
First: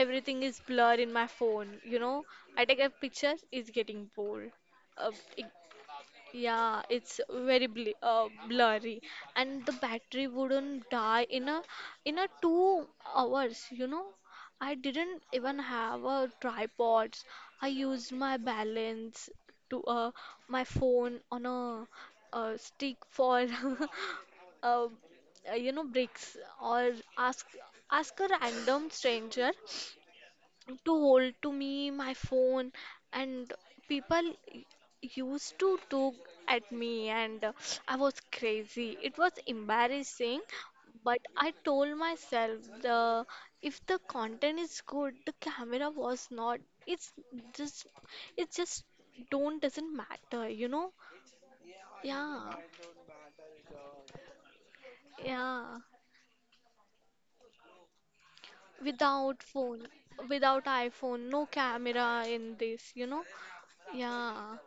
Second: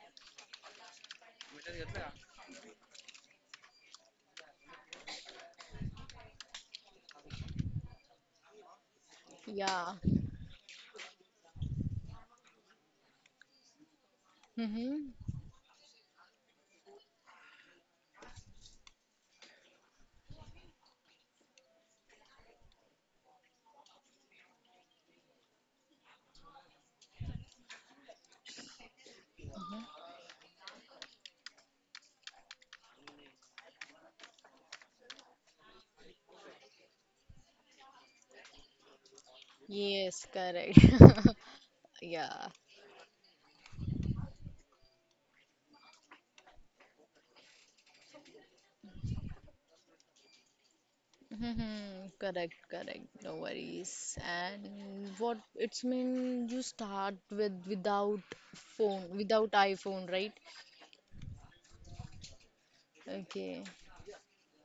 Speaker 2: everything is blur in my phone, you know i take a picture, it's getting bored, uh, it- yeah, it's very bl uh, blurry. And the
Speaker 1: Yeah.
Speaker 2: battery wouldn't die in a in a two hours, you know. I
Speaker 1: Mm-hmm.
Speaker 2: didn't even have a tripods. I used my balance to, uh, my phone on a, uh, stick for *laughs* uh, uh, you know bricks, or ask ask a random stranger to hold to me my phone. And people y- used to look at me, and uh, I was crazy, it was
Speaker 1: Yes,
Speaker 2: embarrassing.
Speaker 1: correct.
Speaker 2: But I told
Speaker 1: *laughs* Yeah.
Speaker 2: myself, the if the content is good, the camera was not, it's just it just don't doesn't matter, you know.
Speaker 1: hmm
Speaker 2: Yeah,
Speaker 1: Correct, correct. No worries. And what
Speaker 2: yeah,
Speaker 1: it's mean you start with without phone,
Speaker 2: without
Speaker 1: without
Speaker 2: phone,
Speaker 1: iPhone, right?
Speaker 2: without iPhone, no camera in this, you know.
Speaker 1: Okay.
Speaker 2: Yeah,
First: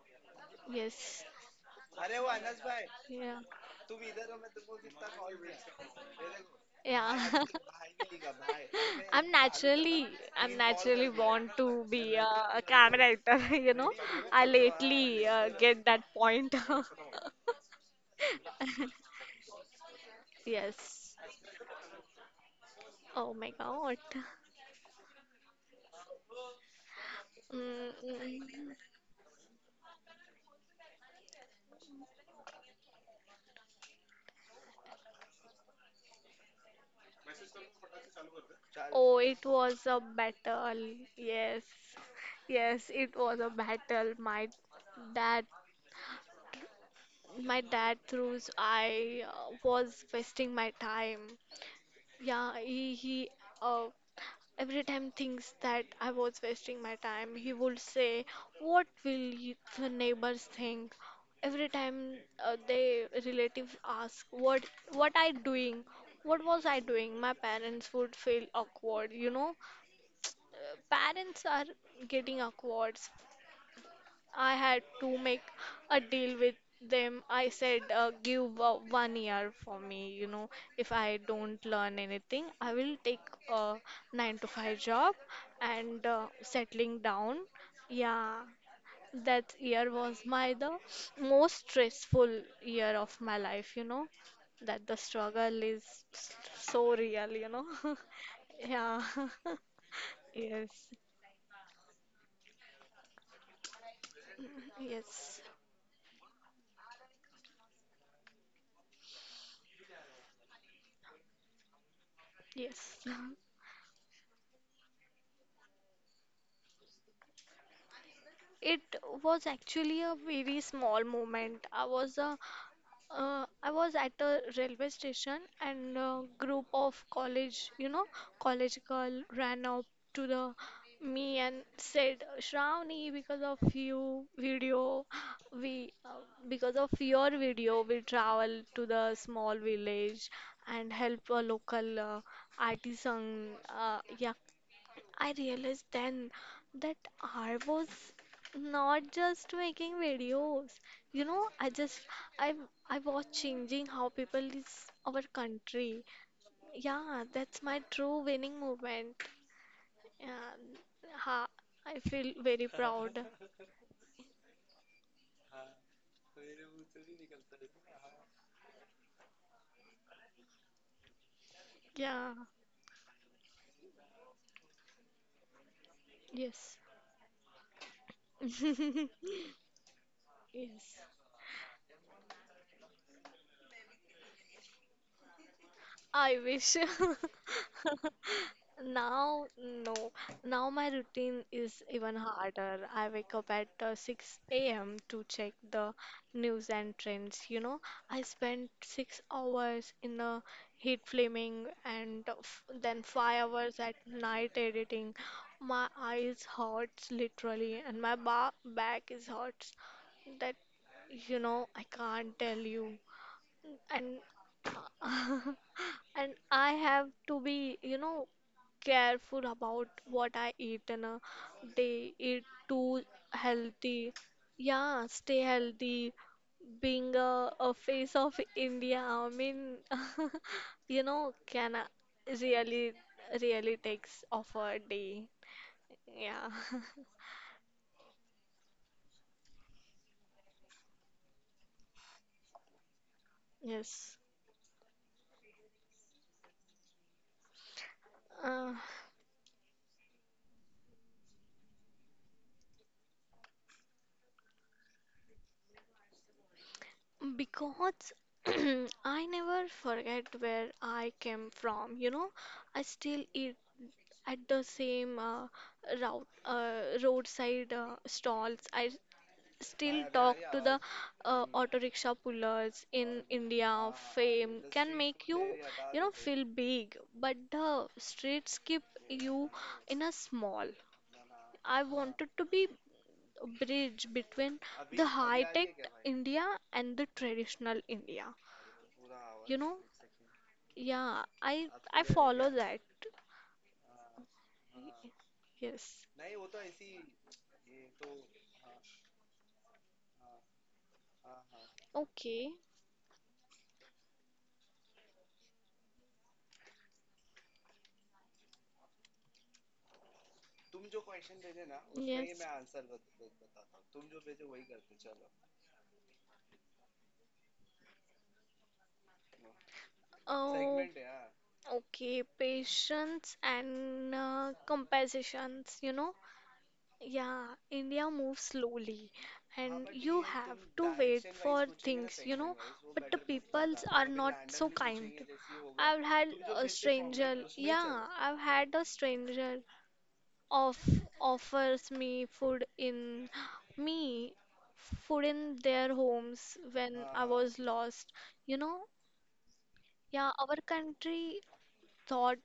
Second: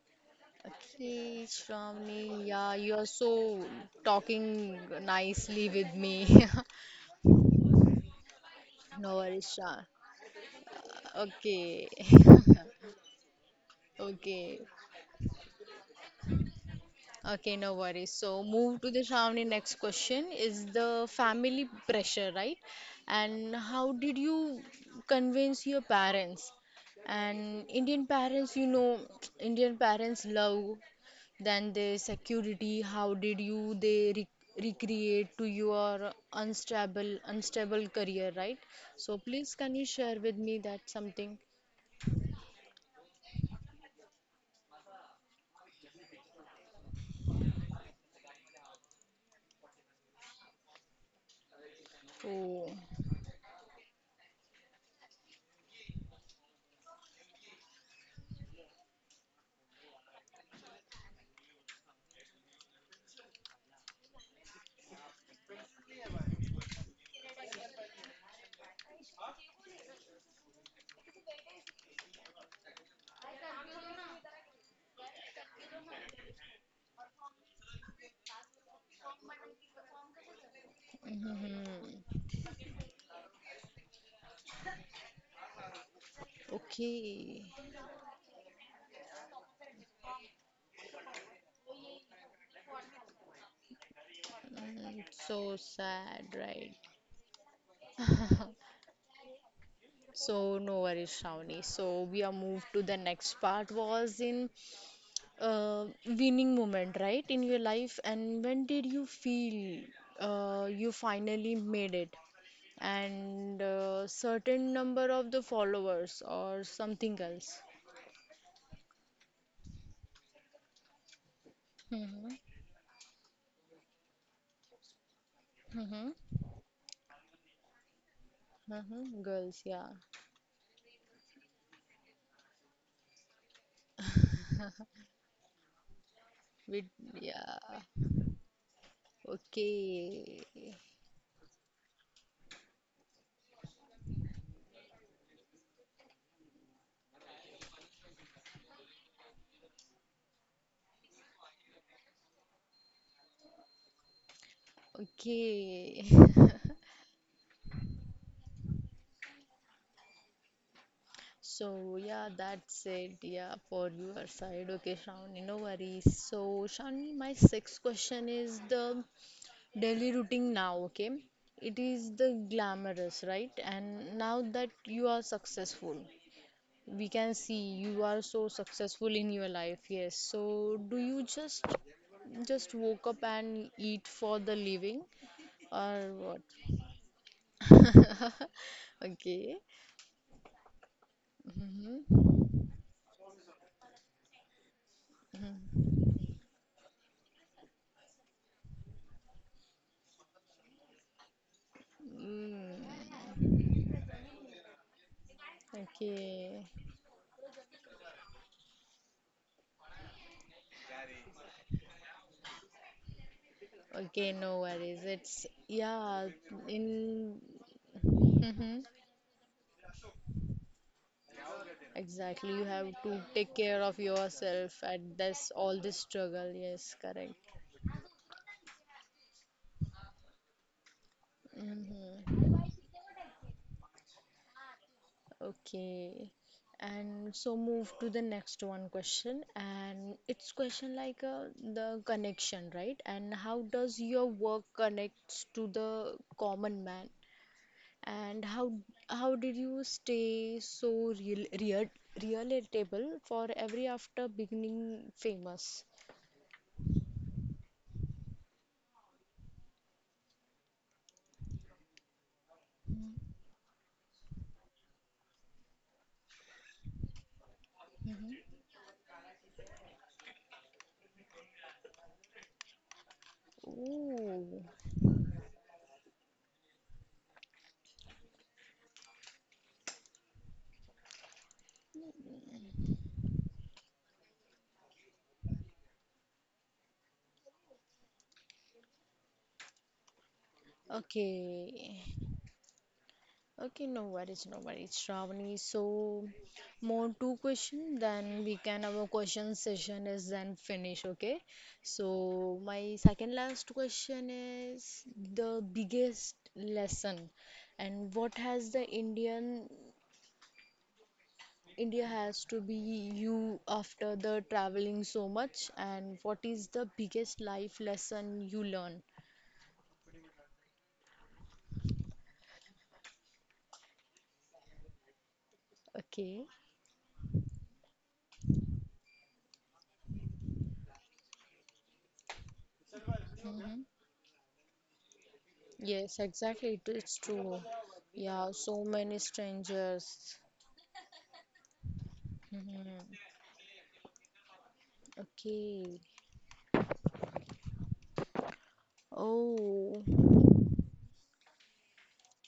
Speaker 2: yes,
Speaker 1: Okay, Shravani, yeah, you are
Speaker 2: yeah.
Speaker 1: so talking nicely with me. *laughs*
Speaker 2: Yeah. *laughs*
Speaker 1: No
Speaker 2: I'm
Speaker 1: worries, Shra.
Speaker 2: naturally, I'm naturally want to
Speaker 1: Okay.
Speaker 2: be a,
Speaker 1: *laughs*
Speaker 2: a camera actor, *laughs* you know. I
Speaker 1: Okay.
Speaker 2: lately uh, get that point. *laughs*
Speaker 1: Okay, no worries. So move to the Shravani next question is the
Speaker 2: Yes.
Speaker 1: family pressure, right?
Speaker 2: Oh my
Speaker 1: And how
Speaker 2: God.
Speaker 1: did you convince your parents? And
Speaker 2: Mm,
Speaker 1: Indian parents, you
Speaker 2: mm.
Speaker 1: know, *tsk* Indian parents love than the security. How did you they re recreate to your unstable unstable career, right? So
Speaker 2: Oh, it
Speaker 1: please can you
Speaker 2: was a
Speaker 1: share with me that
Speaker 2: battle.
Speaker 1: something?
Speaker 2: Yes. Yes, it was a battle. My dad, my dad through I uh, was wasting my time. Yeah,
Speaker 1: Oh,
Speaker 2: he he uh, every time thinks that I was wasting my time, he would say, "What will y- the neighbors think?" Every time, uh, they relatives ask, "What what I doing? What was I doing?" My parents would feel awkward. You know, Uh, parents are getting awkward. I had to make a deal with them. I said, uh, give uh, one year for me. You know, if
Speaker 1: *laughs*
Speaker 2: I don't learn
Speaker 1: mhm.
Speaker 2: anything, I will take a nine to five job and uh, settling down.
Speaker 1: Okay.
Speaker 2: Yeah, that year was my the most stressful year of my life. You know, that the
Speaker 1: Mm, so
Speaker 2: struggle is
Speaker 1: sad,
Speaker 2: s-
Speaker 1: right?
Speaker 2: so real. You know, *laughs* yeah. *laughs*
Speaker 1: So no
Speaker 2: Yes.
Speaker 1: worries, Shravani. So we are moved to the next part was in
Speaker 2: Yes,
Speaker 1: uh, winning moment, right, in your life, and when did you feel uh, you finally made it,
Speaker 2: yes.
Speaker 1: and uh, certain number of the followers or something else.
Speaker 2: It was actually a very small moment. I was
Speaker 1: Mm-hmm.
Speaker 2: uh, uh, I was at a railway station, and
Speaker 1: Mm-hmm.
Speaker 2: a group of college, you know, college
Speaker 1: Mm-hmm.
Speaker 2: girl
Speaker 1: Girls,
Speaker 2: ran up
Speaker 1: yeah.
Speaker 2: to the me and said, Shravani, because of you video, we uh, because
Speaker 1: With
Speaker 2: of your
Speaker 1: yeah.
Speaker 2: video, we travel to the small village
Speaker 1: Okay.
Speaker 2: and help a local uh, artisan, uh, yeah. I realized then that I was not just making videos. You know, I just I I was changing how people is our country.
Speaker 1: Okay. *laughs*
Speaker 2: Yeah, that's my true winning moment. Yeah, ha,
Speaker 1: So
Speaker 2: I
Speaker 1: yeah,
Speaker 2: feel very
Speaker 1: that's it.
Speaker 2: proud.
Speaker 1: Yeah, for your side. Okay, Shravani, no worries. So Shravani, my sixth question is the daily routine now. Okay, it is the
Speaker 2: Yeah,
Speaker 1: glamorous, right? And now that you are successful,
Speaker 2: yes.
Speaker 1: we can see you are so successful
Speaker 2: *laughs*
Speaker 1: in your life. Yes. So do
Speaker 2: Yes.
Speaker 1: you just just woke up and eat for the living or
Speaker 2: I
Speaker 1: what?
Speaker 2: wish. *laughs* Now,
Speaker 1: Okay.
Speaker 2: no. Now my routine is even
Speaker 1: Mm-hmm.
Speaker 2: harder. I wake up at uh, six a m to check the news and trends. You know, I spend six hours in the heat flaming, and uh, f then five hours at night editing. My eyes
Speaker 1: Okay.
Speaker 2: hurts literally, and my ba back is hurts. That, you know, I can't tell you. And
Speaker 1: Okay, no worries. It's
Speaker 2: *laughs*
Speaker 1: yeah,
Speaker 2: And I have
Speaker 1: in
Speaker 2: to be, you know,
Speaker 1: hmm
Speaker 2: careful about what I eat in a day. Eat
Speaker 1: exactly. You have
Speaker 2: too
Speaker 1: to take care of
Speaker 2: healthy.
Speaker 1: yourself at
Speaker 2: Yeah, stay
Speaker 1: this all this
Speaker 2: healthy.
Speaker 1: struggle. Yes,
Speaker 2: Being
Speaker 1: correct.
Speaker 2: a, a face of India, I mean, *laughs* you know, can I
Speaker 1: Mm-hmm.
Speaker 2: really, really takes off a day.
Speaker 1: Okay.
Speaker 2: Yeah. *laughs*
Speaker 1: And so move to the next one question, and it's question like uh, the connection, right? And how does
Speaker 2: Yes.
Speaker 1: your work connects to the common man? And
Speaker 2: Uh,
Speaker 1: how how did you stay so real, real relatable for every after beginning famous?
Speaker 2: because *clears throat* I never forget where I came from, you know. I still eat at the same uh, route, uh, roadside uh, stalls. I still talk to the uh, auto rickshaw pullers in India. Fame
Speaker 1: Ooh,
Speaker 2: can make you, you know, feel big, but the streets keep you in a small. I wanted to be a bridge between the high tech India and the traditional India. You know, yeah, I
Speaker 1: okay,
Speaker 2: I follow that.
Speaker 1: okay, no worries, no worries, Shravani. So,
Speaker 2: Yes.
Speaker 1: more two questions, then we can our question session is then finish, okay? So,
Speaker 2: Okay.
Speaker 1: my second last question is the biggest lesson, and what has the Indian India
Speaker 2: Yes. Yes.
Speaker 1: has to be you after the traveling so much, and what is the biggest life lesson you learn?
Speaker 2: Oh, segment, okay. Patience and uh, compensations, you know.
Speaker 1: Okay.
Speaker 2: Yeah, India moves slowly, हाँ, and you have तुम to wait for things, you know. वो, but the
Speaker 1: hmm
Speaker 2: peoples हूँ, are not so kind. I've
Speaker 1: Yes,
Speaker 2: had तुम जो a भेजते format
Speaker 1: exactly. It, it's
Speaker 2: stranger. Format
Speaker 1: true.
Speaker 2: उसमें yeah, yeah, I've
Speaker 1: Yeah,
Speaker 2: had
Speaker 1: so
Speaker 2: a
Speaker 1: many
Speaker 2: stranger
Speaker 1: strangers.
Speaker 2: of offers me food
Speaker 1: Mhm.
Speaker 2: in me food in their
Speaker 1: Okay.
Speaker 2: homes when I was lost. You know,
Speaker 1: Oh,
Speaker 2: yeah, our country thought,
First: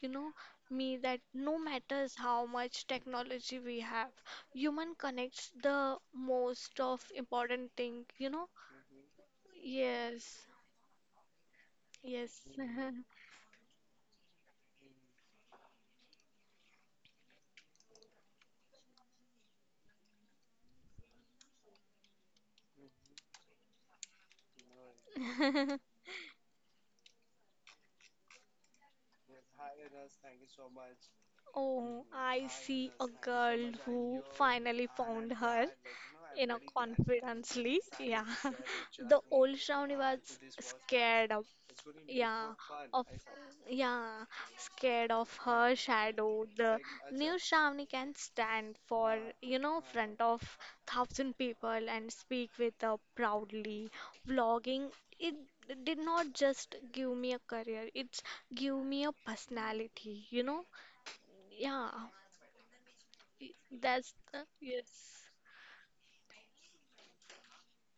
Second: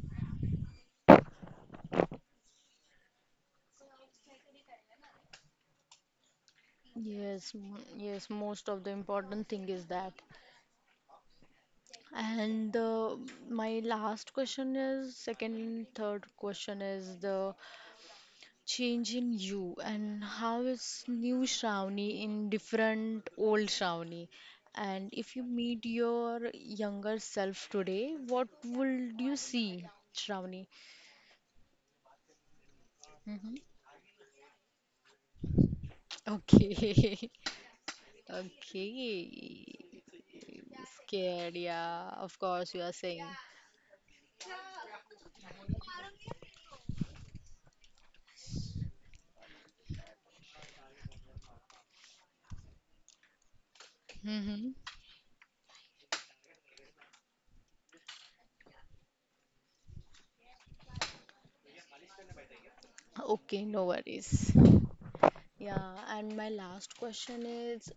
Speaker 2: you know, me that no matters how much technology we have, human connects the most of
Speaker 1: yes,
Speaker 2: important
Speaker 1: m-
Speaker 2: thing,
Speaker 1: yes.
Speaker 2: you know?
Speaker 1: Most of the important thing is that.
Speaker 2: Yes, yes.
Speaker 1: And uh, my last question is, second, third question is the change in you and how is new Shravani in different old Shravani? And if you meet
Speaker 2: *laughs*
Speaker 1: your younger self today, what would you see, Shravani?
Speaker 2: Oh, I see a
Speaker 1: hmm
Speaker 2: girl who finally found her in a
Speaker 1: Okay.
Speaker 2: confidently. Yeah.
Speaker 1: *laughs*
Speaker 2: The old
Speaker 1: Okay.
Speaker 2: Shravani was scared of,
Speaker 1: Scared, yeah. Of
Speaker 2: yeah,
Speaker 1: course, you are
Speaker 2: of,
Speaker 1: saying.
Speaker 2: yeah, scared of her shadow. The new Shravani can stand for, you know, front of thousand people and speak with a proudly.
Speaker 1: hmm
Speaker 2: Vlogging, it did not just give me a career, it's give me a personality, you know? Yeah,
Speaker 1: Okay, no
Speaker 2: that's the,
Speaker 1: worries.
Speaker 2: yes.
Speaker 1: Yeah, and my last question is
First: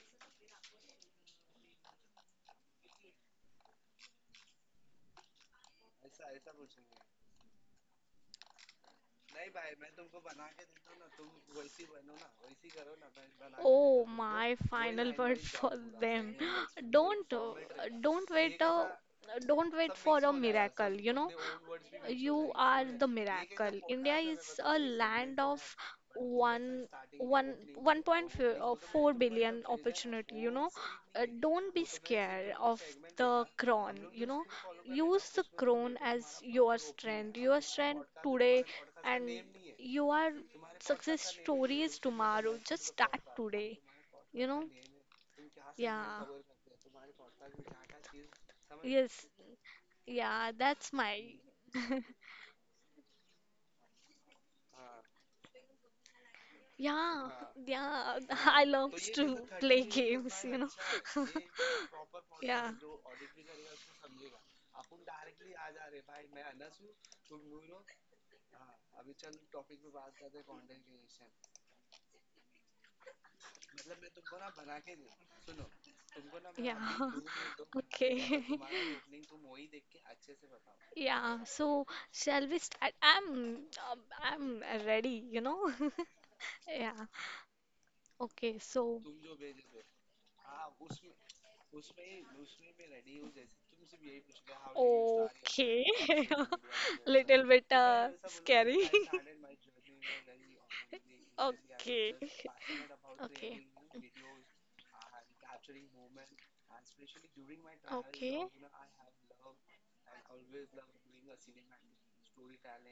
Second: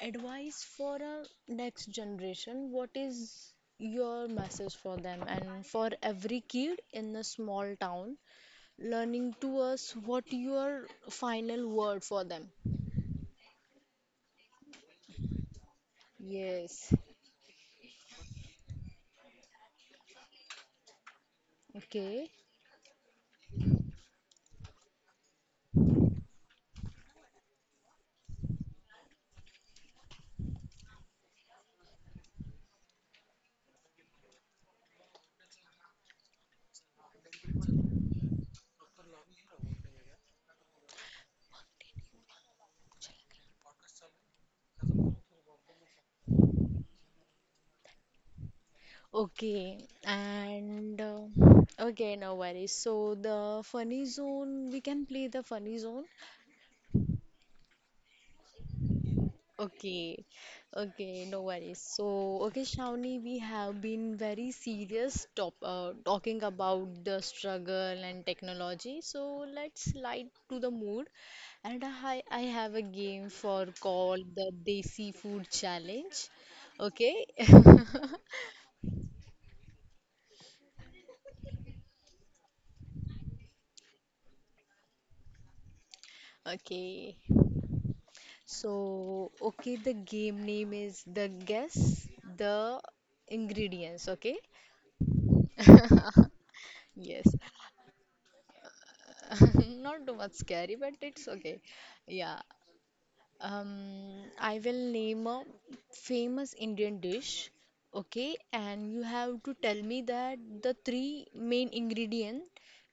Speaker 1: advice for our next generation. What is your message for them and for every kid in a small town learning to us? What your final word for them?
Speaker 2: Oh, my final word for them.
Speaker 1: Yes.
Speaker 2: Don't uh, don't wait uh, don't wait for a miracle, you know.
Speaker 1: Okay.
Speaker 2: You are the miracle. India is a land of one one one point four billion opportunity, you know. Uh, don't be scared of the crown, you know. Use the crown as your strength. Your strength today, and you are success stories tomorrow. Just start today. You know? Yeah. Yes.
Speaker 1: Okay,
Speaker 2: Yeah. That's
Speaker 1: and uh,
Speaker 2: my.
Speaker 1: okay, no worries. So the funny zone, we can play the funny zone.
Speaker 2: Yeah. Yeah. *laughs* I love to play
Speaker 1: Okay,
Speaker 2: games. You know?
Speaker 1: okay, no worries. So, okay,
Speaker 2: Yeah.
Speaker 1: Shawnee, we have been very serious top, uh, talking about the struggle and technology. So, let's light to the mood. And I, I have a game for called the Desi Food Challenge.
Speaker 2: Yeah. *laughs*
Speaker 1: Okay, *laughs*
Speaker 2: Okay. *laughs* Yeah. So shall we start? I'm. um, I'm ready. You know? *laughs* Yeah.
Speaker 1: okay.
Speaker 2: Okay. So.
Speaker 1: So, okay, the game name is the guess the ingredients. Okay,
Speaker 2: you *laughs*
Speaker 1: yes,
Speaker 2: bit
Speaker 1: *laughs*
Speaker 2: *laughs*
Speaker 1: not too much scary, but it's okay. Yeah, Um, I will name a famous Indian dish, okay? And you have to tell me that the three main ingredient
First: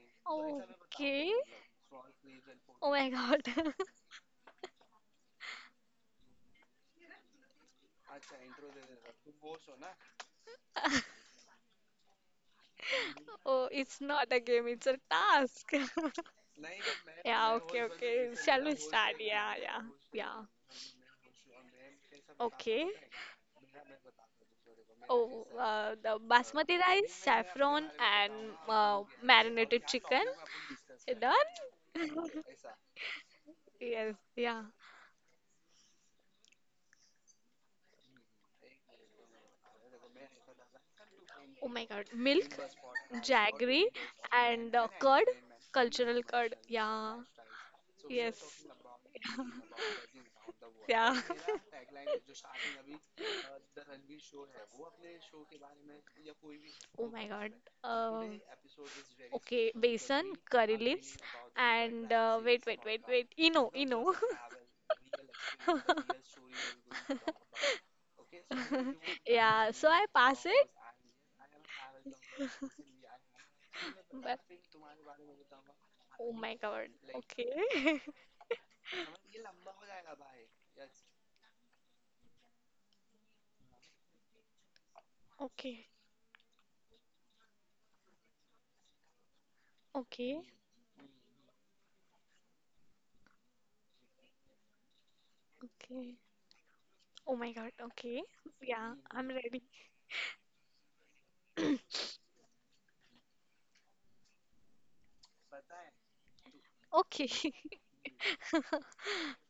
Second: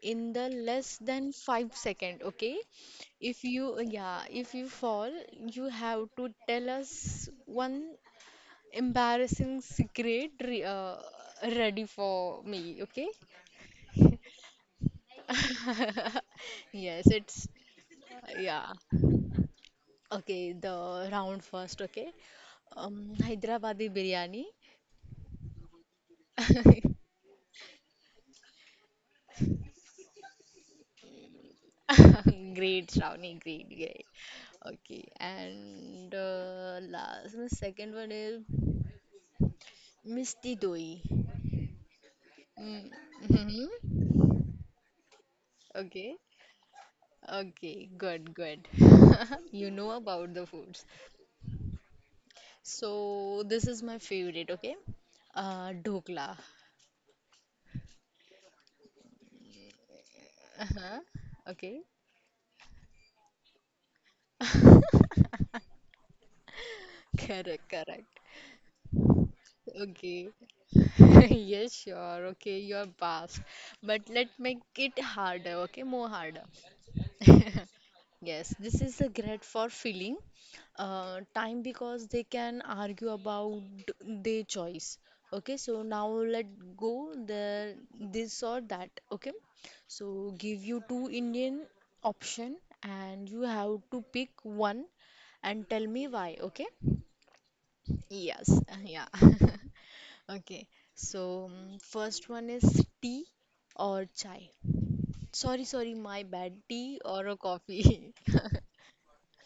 Speaker 1: in the less than five second, okay?
Speaker 2: my God.
Speaker 1: If you,
Speaker 2: *laughs*
Speaker 1: yeah, if you fall, you have to tell us one embarrassing secret re uh, ready for me, okay?
Speaker 2: Oh, it's not a game, it's a task. *laughs*
Speaker 1: Yes, it's,
Speaker 2: Yeah, okay, okay. Shall
Speaker 1: yeah.
Speaker 2: we start? Yeah, yeah, yeah.
Speaker 1: Okay, the round first, okay?
Speaker 2: Okay.
Speaker 1: Um, Hyderabadi biryani.
Speaker 2: Oh, uh, the basmati rice, saffron, and uh, marinated chicken. Done?
Speaker 1: *laughs* Great, Shravani, great, great.
Speaker 2: Yes, yeah.
Speaker 1: Okay, and uh, last, the second one is Misti Doi.
Speaker 2: Oh my God, milk, jaggery, and uh, curd,
Speaker 1: Okay,
Speaker 2: cultural curd. Yeah,
Speaker 1: okay, good,
Speaker 2: yes.
Speaker 1: good. *laughs*
Speaker 2: *laughs*
Speaker 1: You know about the foods.
Speaker 2: Yeah. *laughs*
Speaker 1: So, this is my favorite, okay? Uh, Dhokla,
Speaker 2: Oh my God. Um, okay, besan, curry leaves,
Speaker 1: okay?
Speaker 2: and uh, wait, wait, wait, wait. Eno, Eno.
Speaker 1: *laughs*
Speaker 2: *laughs*
Speaker 1: Correct, correct.
Speaker 2: *laughs* Yeah, so I
Speaker 1: Okay.
Speaker 2: pass it.
Speaker 1: *laughs* Yes, sure. Okay, you're past. But let
Speaker 2: But
Speaker 1: make it harder, okay? More
Speaker 2: oh
Speaker 1: harder.
Speaker 2: my God. Okay. *laughs*
Speaker 1: Yes, this is a great for filling uh, time because they can argue about their choice. Okay, so
Speaker 2: Okay.
Speaker 1: now let go the this or that. Okay, so
Speaker 2: Okay.
Speaker 1: give you two Indian option and you have to pick one and tell me
Speaker 2: Okay.
Speaker 1: why. Okay,
Speaker 2: Oh my God. Okay.
Speaker 1: yes, *laughs*
Speaker 2: Yeah,
Speaker 1: yeah. *laughs*
Speaker 2: I'm ready.
Speaker 1: Okay, so mm, first one is tea or chai. Sorry, sorry, my bad. Tea or a
Speaker 2: Okay.
Speaker 1: coffee.
Speaker 2: *laughs*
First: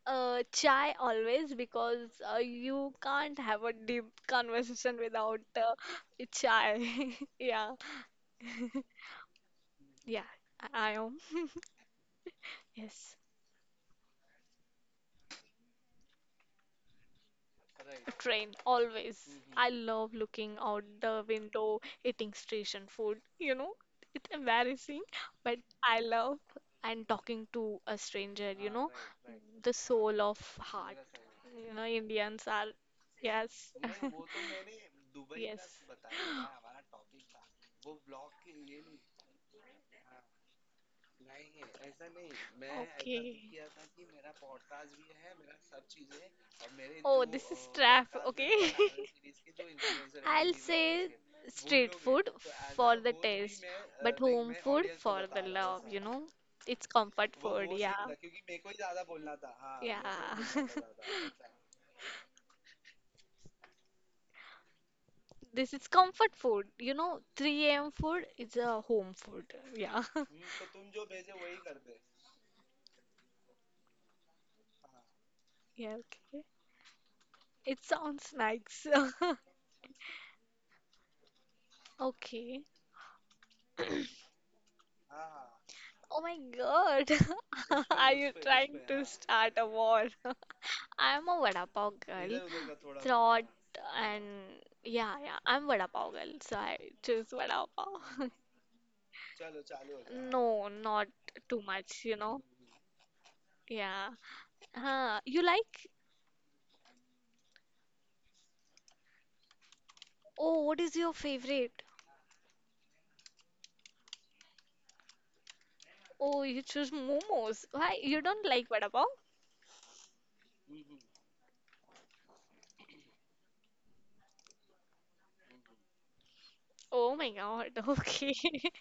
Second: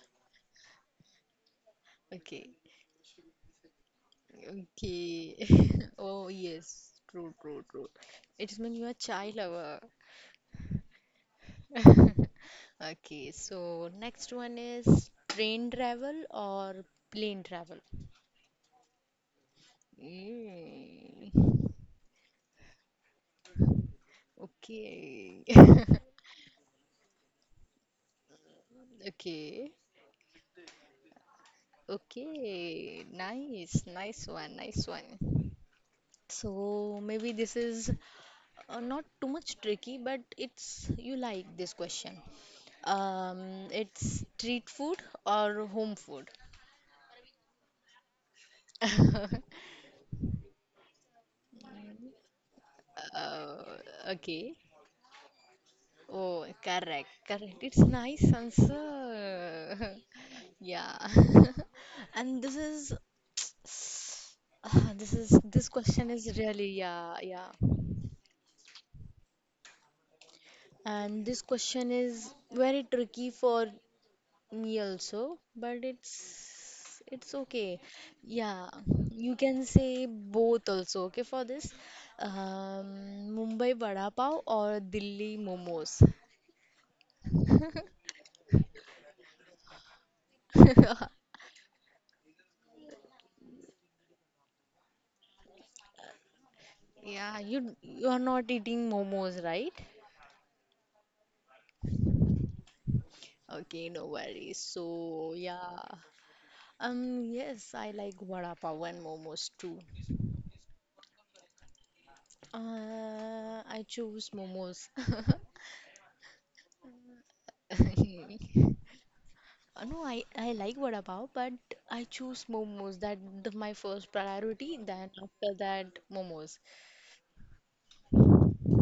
Speaker 2: uh, Chai always, because
Speaker 1: *laughs*
Speaker 2: uh,
Speaker 1: Okay.
Speaker 2: you can't have a deep conversation
Speaker 1: Okay.
Speaker 2: without uh,
Speaker 1: *laughs* Oh,
Speaker 2: chai.
Speaker 1: yes. True,
Speaker 2: *laughs*
Speaker 1: true,
Speaker 2: Yeah.
Speaker 1: true. It means you're a child lover.
Speaker 2: Yeah. I I am. Yes.
Speaker 1: Okay, so next one is train travel or plane travel?
Speaker 2: Right. Train always. I love looking out the
Speaker 1: Mm.
Speaker 2: window, eating station food. You know, it's embarrassing,
Speaker 1: Okay.
Speaker 2: but
Speaker 1: *laughs*
Speaker 2: I love and talking to a stranger. You know, right,
Speaker 1: Okay.
Speaker 2: the soul of heart. सही, you know, Indians are.
Speaker 1: Okay.
Speaker 2: Yes.
Speaker 1: Nice.
Speaker 2: *laughs*
Speaker 1: Nice one. Nice one.
Speaker 2: *laughs* Yes.
Speaker 1: So maybe this is uh, not too much tricky, but it's you like this question. Um, it's street food or home food?
Speaker 2: *laughs* *laughs* के वो food तो
Speaker 1: Okay.
Speaker 2: the सब, know?
Speaker 1: Oh,
Speaker 2: It's
Speaker 1: correct,
Speaker 2: comfort.
Speaker 1: correct. It's nice answer. *laughs*
Speaker 2: *laughs* ऐसा
Speaker 1: Yeah. *laughs* And this is *sighs* ah, this is this
Speaker 2: This is
Speaker 1: question is
Speaker 2: comfort food.
Speaker 1: really
Speaker 2: You
Speaker 1: yeah,
Speaker 2: know,
Speaker 1: yeah.
Speaker 2: three a m food is a home food. Yeah. *laughs*
Speaker 1: And this question is very tricky for me also, but
Speaker 2: Yeah, okay.
Speaker 1: it's it's okay.
Speaker 2: It sounds
Speaker 1: Yeah.
Speaker 2: nice. *laughs*
Speaker 1: You can say both also, okay, for this.
Speaker 2: Okay.
Speaker 1: Um, Mumbai Vada Pav or Delhi Momos.
Speaker 2: Oh my God. *laughs* Are you trying to start a war? I'm a vada pav girl. Thought and yeah, yeah. I'm vada pav girl, so I choose
Speaker 1: Yeah,
Speaker 2: vada
Speaker 1: you you are
Speaker 2: pav. *laughs*
Speaker 1: not eating momos, right?
Speaker 2: No, not too much, you know.
Speaker 1: Okay, no
Speaker 2: Yeah.
Speaker 1: worries.
Speaker 2: Huh.
Speaker 1: So,
Speaker 2: You
Speaker 1: yeah.
Speaker 2: like?
Speaker 1: Um, yes, I like vada pav and momos too.
Speaker 2: Oh, what is your favorite?
Speaker 1: Uh, I choose momos. *laughs*
Speaker 2: Oh, you choose momos. Why? You don't like vada pav?
Speaker 1: Uh, no, I, I like vada pav, but I choose momos. That the, my first priority. Then after that, momos.
Speaker 2: Oh my God. *laughs* Okay. *laughs*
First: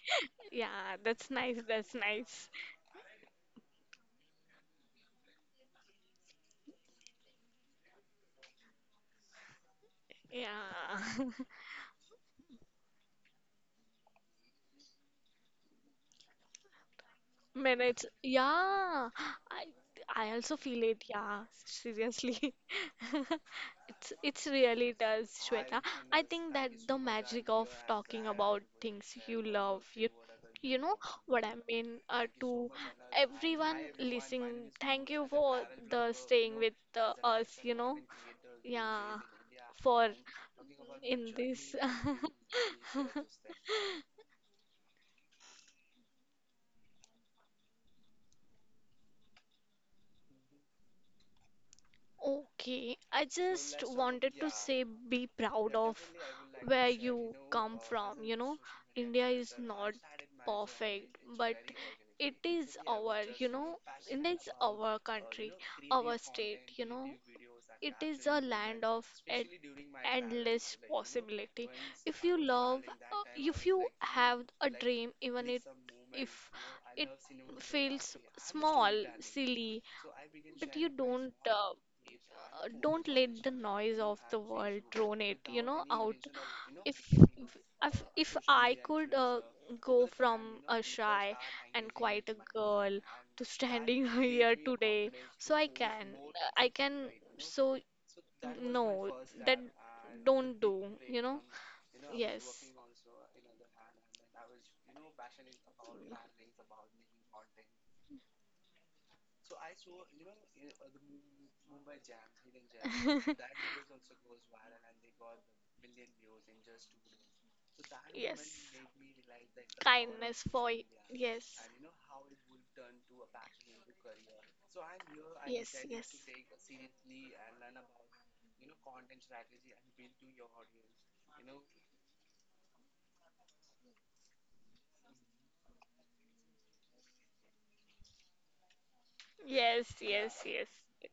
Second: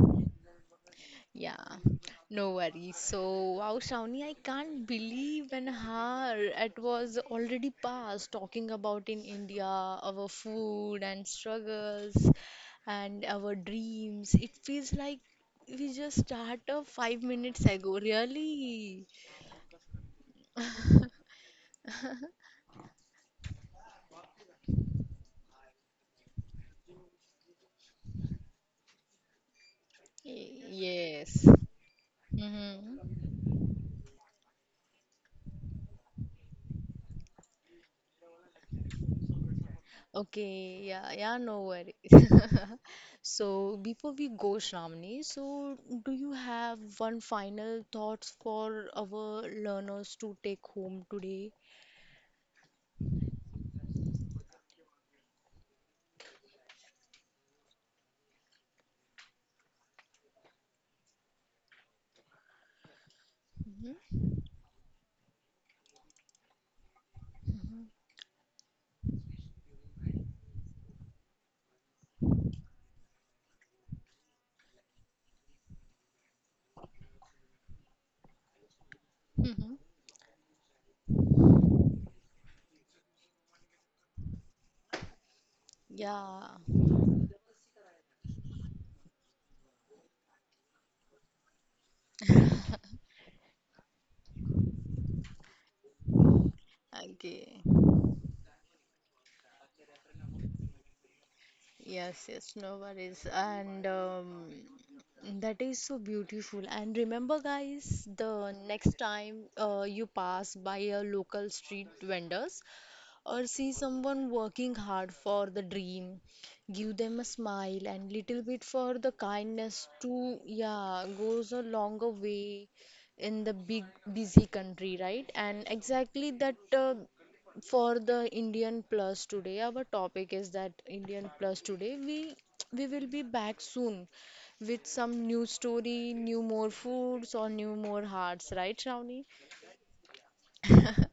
Speaker 2: Yeah, that's nice.
Speaker 1: Yeah,
Speaker 2: That's
Speaker 1: no
Speaker 2: nice.
Speaker 1: worries. So, wow, Shawnee, I can't believe and her it was already past talking about in India our food and
Speaker 2: Yeah. *laughs*
Speaker 1: struggles and our dreams. It feels like we just started five minutes ago.
Speaker 2: Minutes.
Speaker 1: Really?
Speaker 2: Yeah. I I also feel it. Yeah. Seriously. *laughs* It's it's really does, Shweta. I think that the magic of talking about things you love, you
Speaker 1: Y-
Speaker 2: you know what
Speaker 1: Yes.
Speaker 2: I mean. Uh, to
Speaker 1: Mm-hmm.
Speaker 2: everyone listening, thank you for the staying with uh, us. You know, yeah, for
Speaker 1: Okay, yeah,
Speaker 2: in
Speaker 1: yeah, no
Speaker 2: this.
Speaker 1: worry. *laughs*
Speaker 2: *laughs*
Speaker 1: So before we go, Shramni, so do you have one final thoughts for our learners to take home today?
Speaker 2: Okay, I just wanted to say, be proud of where you come from. You know, India is not perfect, but it is our, you know, India is our country, our state, you know. It is a land of e- endless possibility. If you love, uh, if you have a dream, even it, if it feels small,
Speaker 1: hmm
Speaker 2: silly, but you don't uh, uh, don't let the noise of the world drone it, you know out.
Speaker 1: Yeah.
Speaker 2: If if, if I could uh, go from a shy and quiet a girl to standing *laughs* here today, so i can uh, i can
Speaker 1: Okay.
Speaker 2: so no that don't do, you know.
Speaker 1: Yes, yes,
Speaker 2: Yes.
Speaker 1: no worries. And um, that is so beautiful. And remember, guys, the next time uh, you pass by a local street vendors, or see someone working hard for the dream give them a smile and
Speaker 2: *laughs*
Speaker 1: little
Speaker 2: yes.
Speaker 1: bit for the kindness to
Speaker 2: Kindness for y-
Speaker 1: yeah
Speaker 2: yes.
Speaker 1: goes a longer way in the big busy country right and
Speaker 2: Yes, yes.
Speaker 1: exactly that uh, for the Indian plus today our topic is that Indian plus today we we will be back soon with some new story new more foods or new more hearts right Shravani
Speaker 2: Yes, yes, yes.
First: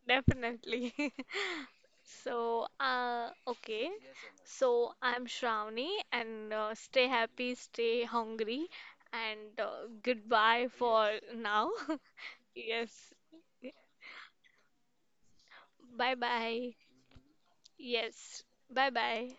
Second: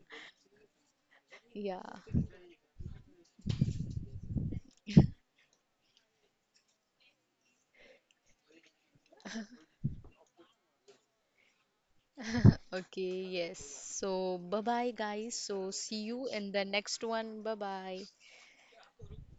Speaker 2: Definitely. *laughs*
Speaker 1: yeah.
Speaker 2: So, uh, okay. So, I'm Shravani, and uh, stay happy, stay hungry, and uh, goodbye for now. *laughs* Yes.
Speaker 1: Okay, yes. So, bye bye, guys. So, see
Speaker 2: Bye
Speaker 1: you in the
Speaker 2: bye.
Speaker 1: next one. Bye bye.
Speaker 2: Yes. Bye bye.